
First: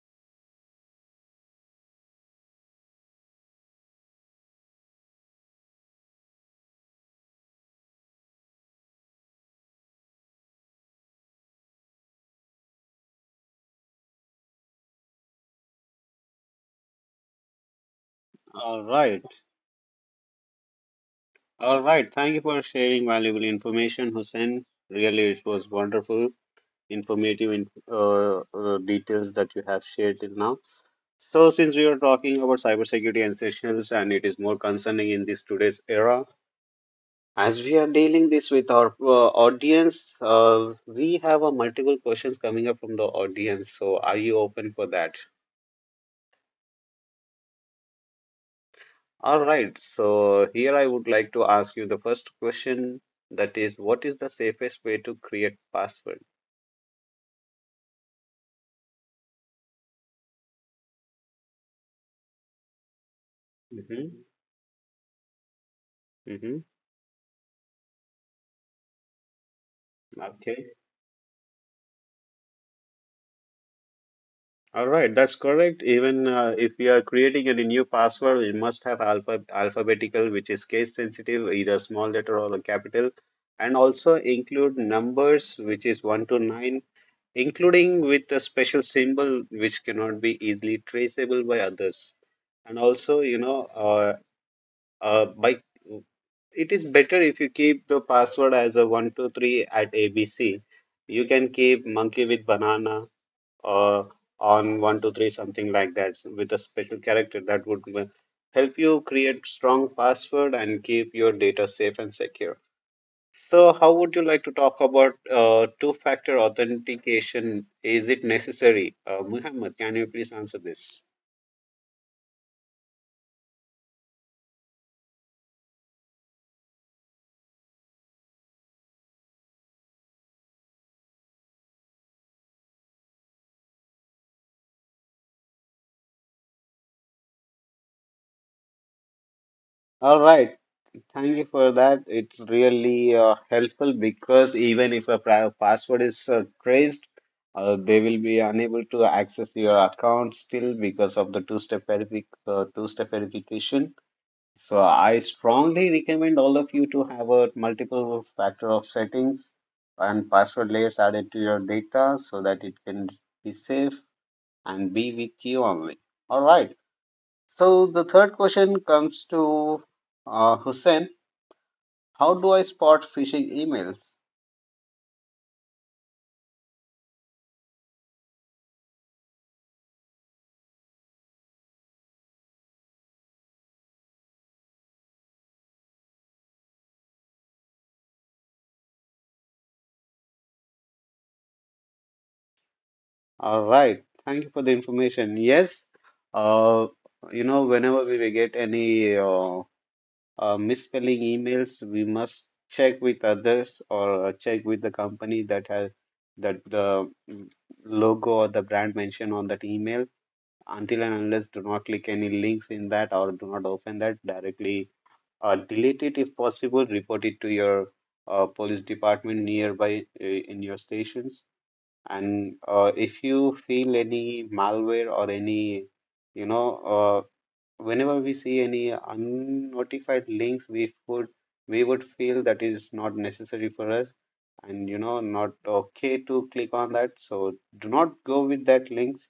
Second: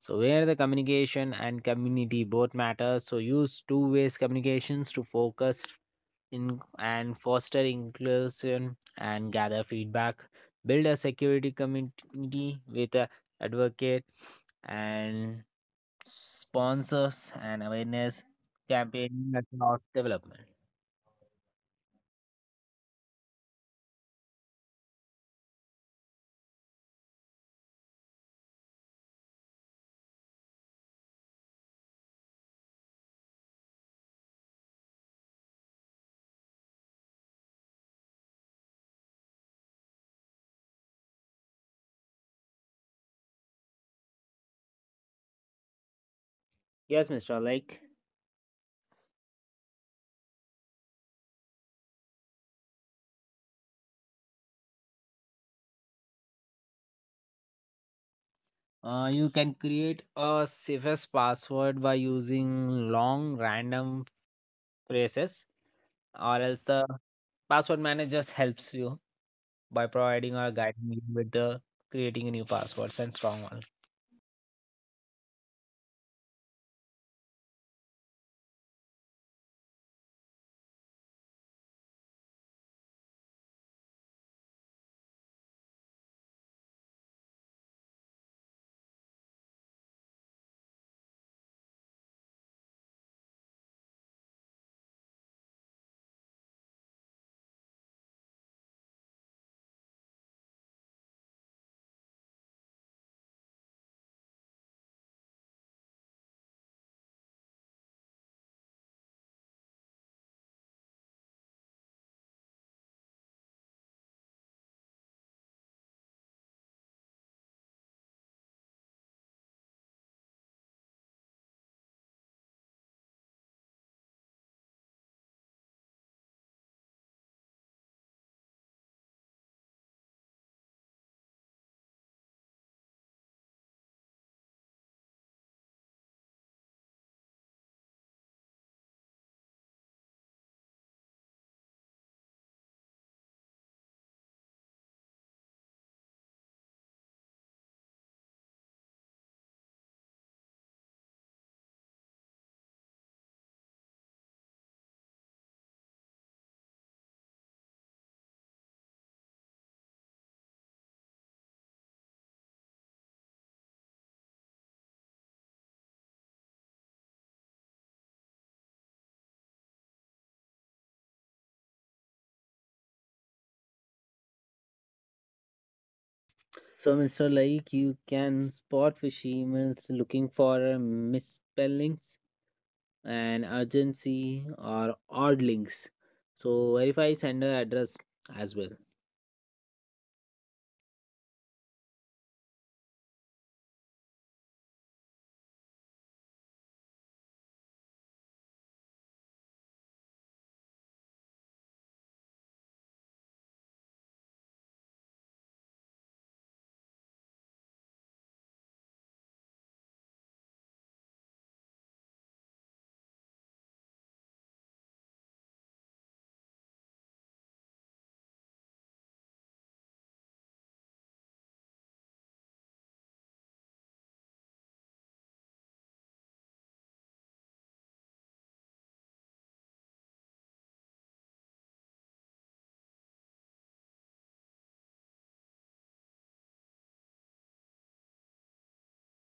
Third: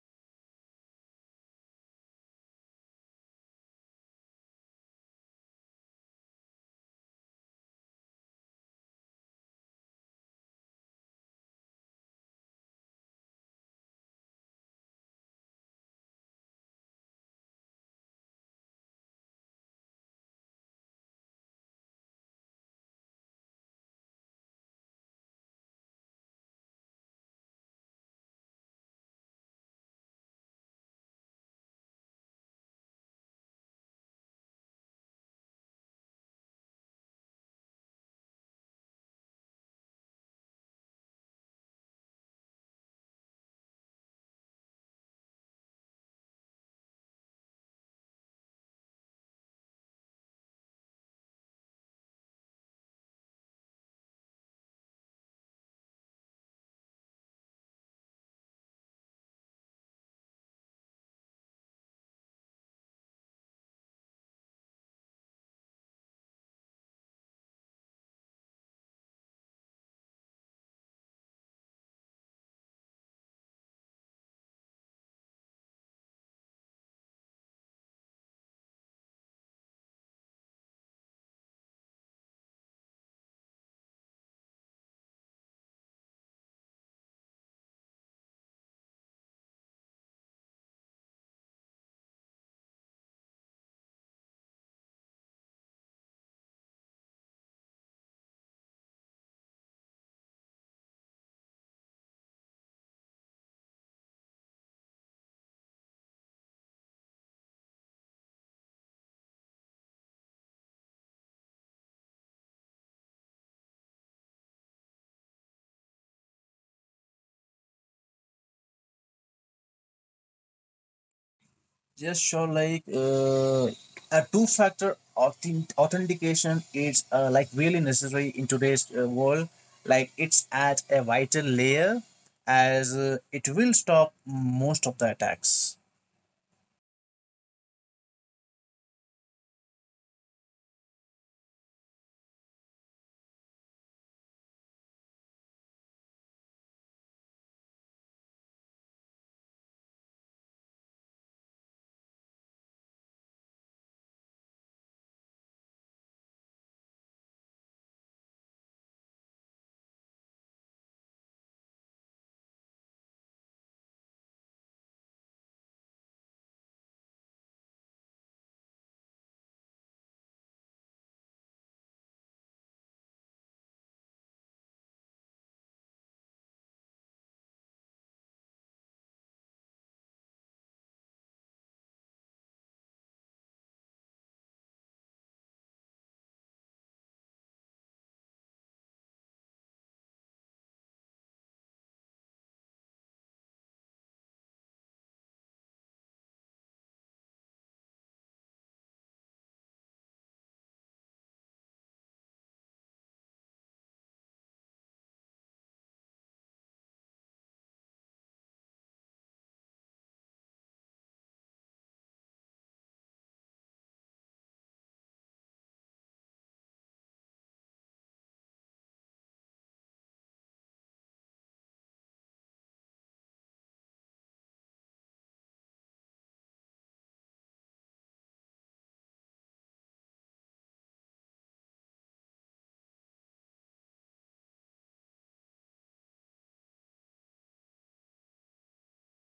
So where the communication and community both matter, so use two ways communications to focus in and foster inclusion and gather feedback. Build a security community with a advocate and sponsors and awareness
All right.
campaign across development.
All right, thank you for sharing valuable information, Hussein. Really, it was wonderful, informative in details that you have shared till now. So since we are talking about cybersecurity and essentials, and it is more concerning in this today's era, as we are dealing this with our audience, we have a multiple questions coming up from the audience. So, are you open for that?
Yes, Mr. Like,
All right, so here I would like to ask you the first question, that is, what is the safest way to create password?
you can create a safest password by using long random
Mm-hmm.
phrases or else
Mm-hmm.
the password managers helps you by providing or
Okay.
guiding you with the creating new passwords and strong ones.
All right, that's correct. Even if we are creating any new password, we must have alphabetical, which is case sensitive, either small letter or a capital, and also include numbers, which is one to nine, including with a special symbol which cannot be easily traceable by others. And also, you know, by it is better if you keep the password as a 1 2 3 at ABC. You can keep monkey with banana or on 1 2 3 something like that with a special character that would help you create strong password and keep your data safe and secure. So how would you like to talk about two factor authentication? Is it necessary? Muhammad, can you please answer this?
Just sure, like a authentication is like really necessary in today's world. Like it's at a vital layer, as it will stop most of the attacks.
All right, thank you for that. It's really helpful because even if a password is traced, they will be unable to access your account still because of the two-step verification. So I strongly recommend all of you to have a multiple factor of settings and password layers added to your data so that it can be safe and be with you only. All right. So the third question comes to Hussein. How do I spot phishing emails?
So, Mr. Laik, you can spot fishy emails looking for misspellings and urgency or odd links. So, verify sender address as well.
All right, thank you for the information. Yes, uh, you know, whenever we will get any misspelling emails, we must check with others or check with the company that has that the logo or the brand mentioned on that email. Until and unless, do not click any links in that or do not open that directly. Delete it if possible. Report it to your police department nearby in your stations. And if you feel any malware or any, you know, whenever we see any unnotified links, we would feel that is not necessary for us, and not okay to click on that. So do not go with that links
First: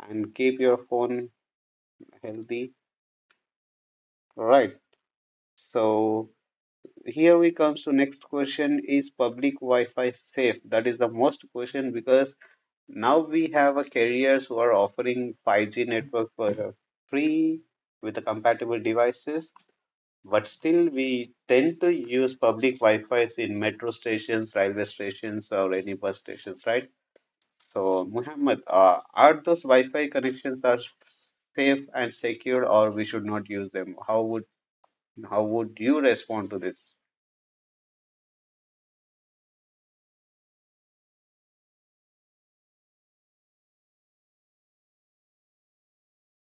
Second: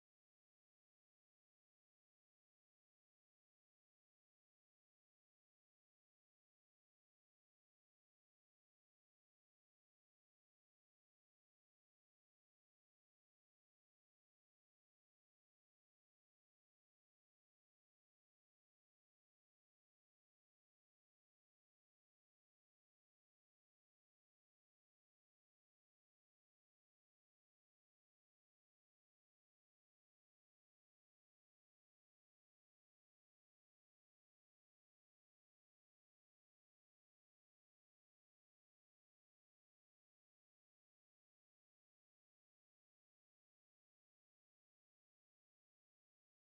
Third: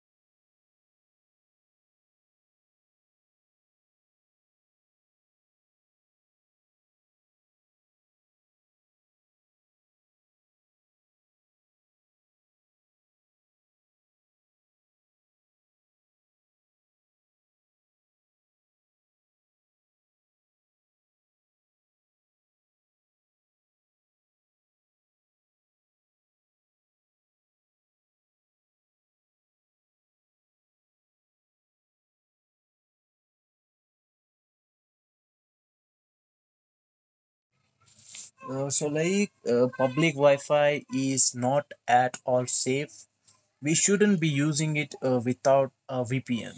and keep your phone healthy. Right. So here we comes to next question: is public Wi-Fi safe? That is the most question because now we have a carriers who are offering 5G network for free with the compatible devices, but still we tend to use public Wi-Fi's in metro stations, railway stations, or any bus stations, right? So, Muhammad, are those Wi-Fi connections are safe and secure, or we should not use them? How would you respond to this?
So, like public Wi-Fi is not at all safe. We shouldn't be using it without a VPN,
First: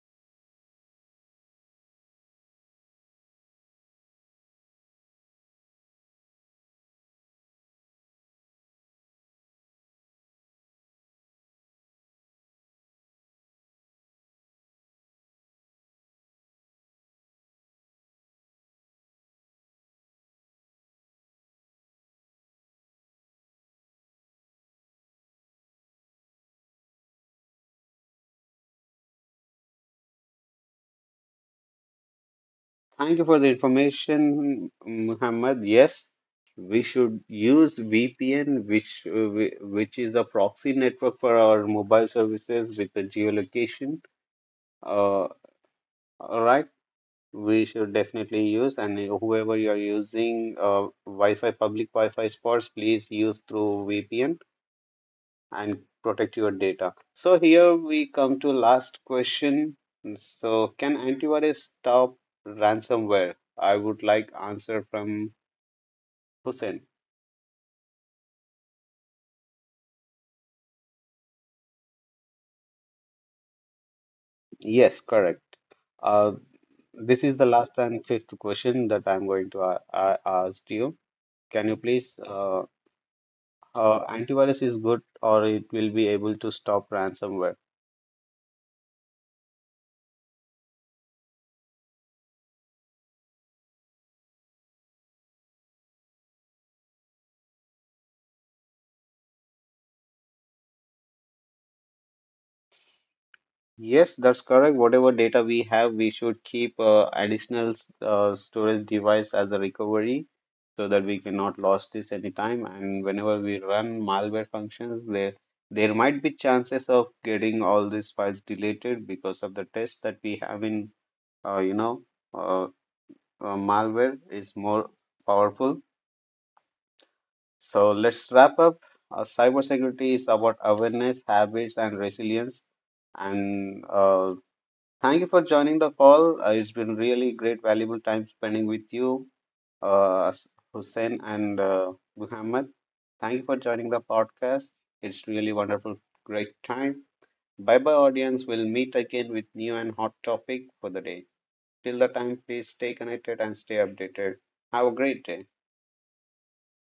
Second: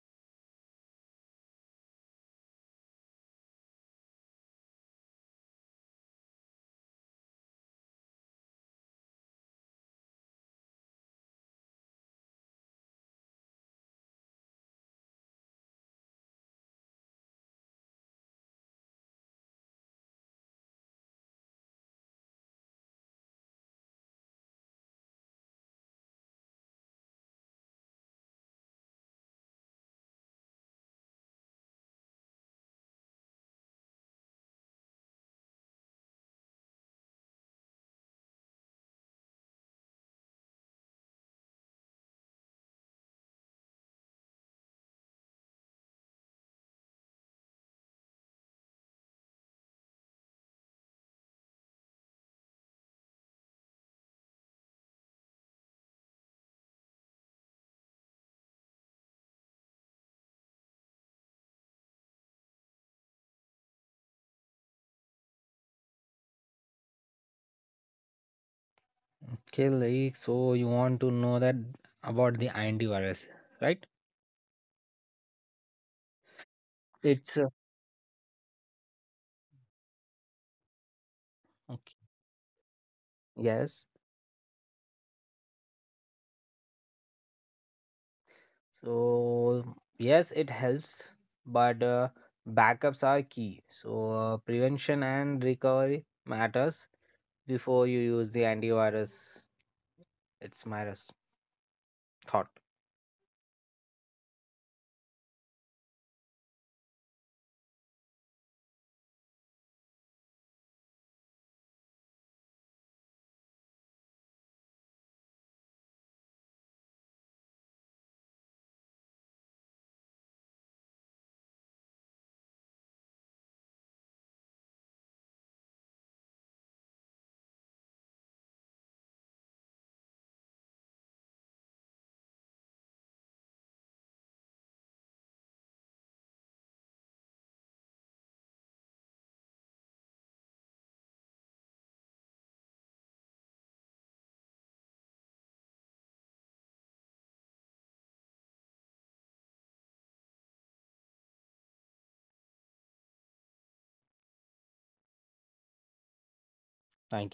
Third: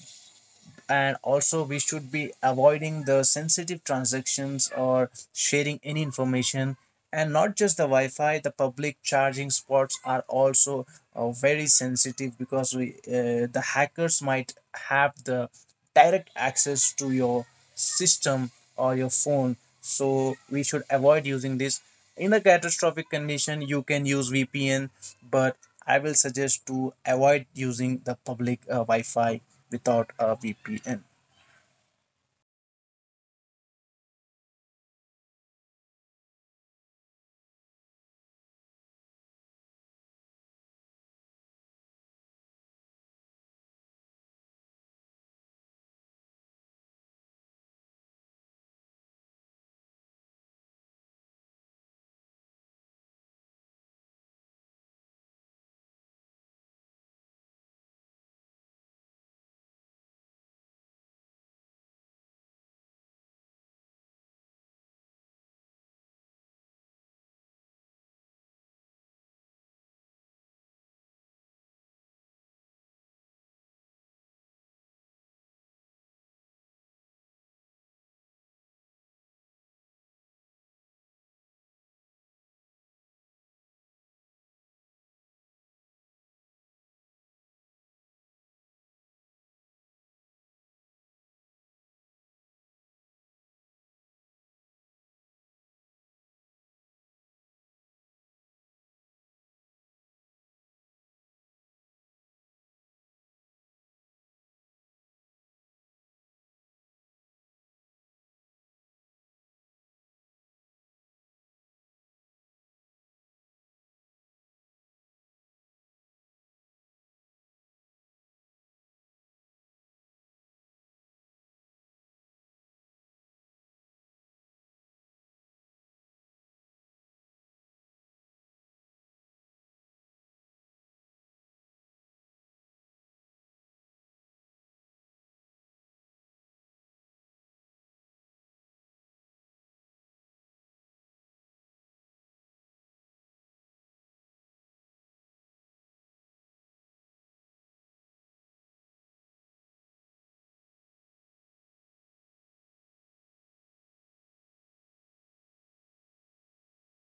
and also we should be avoiding the sensitive transactions or sharing any information. And not just the Wi-Fi, the public charging spots are also very sensitive, because we the hackers might have the direct access to your system or your phone, so we should avoid using this. In a catastrophic condition, you can use VPN, but I will suggest to avoid using the public Wi-Fi without a VPN.
Thank you for the information, Muhammad. Yes, we should use VPN, which which is a proxy network for our mobile services with the geolocation. Uh, all right, we should definitely use, and whoever you are using Wi-Fi, public Wi-Fi spots, please use through VPN and protect your data. So here we come to last question. So can antivirus stop ransomware? I would like answer from Hussein,
Okay, like, so you want to know that about the antivirus, right?
yes, correct. Uh, this is
It's
the last and fifth question that I'm going to ask you. Can you
Okay.
please,
Yes.
antivirus is good or it will be able to stop ransomware?
So yes, it helps, but backups are key. So prevention and recovery matters before you use the antivirus. It's my res- Thought.
Yes, that's correct. Whatever data we have, we should keep additional storage device as a recovery so that we cannot lose this anytime. And whenever we run malware functions, there might be chances of getting all these files deleted because of the tests that we have in uh, you know, uh, malware is more powerful. So let's wrap up. Cybersecurity is about awareness, habits, and resilience. And thank you for joining the call. It's been really great, valuable time spending with you, uh, Hussein and Muhammad. Thank you for joining the podcast. It's really wonderful, great time. Bye bye, audience. We'll meet again with new and hot topic for the day. Till the time, please stay connected and stay updated. Have a great day.
Thank you.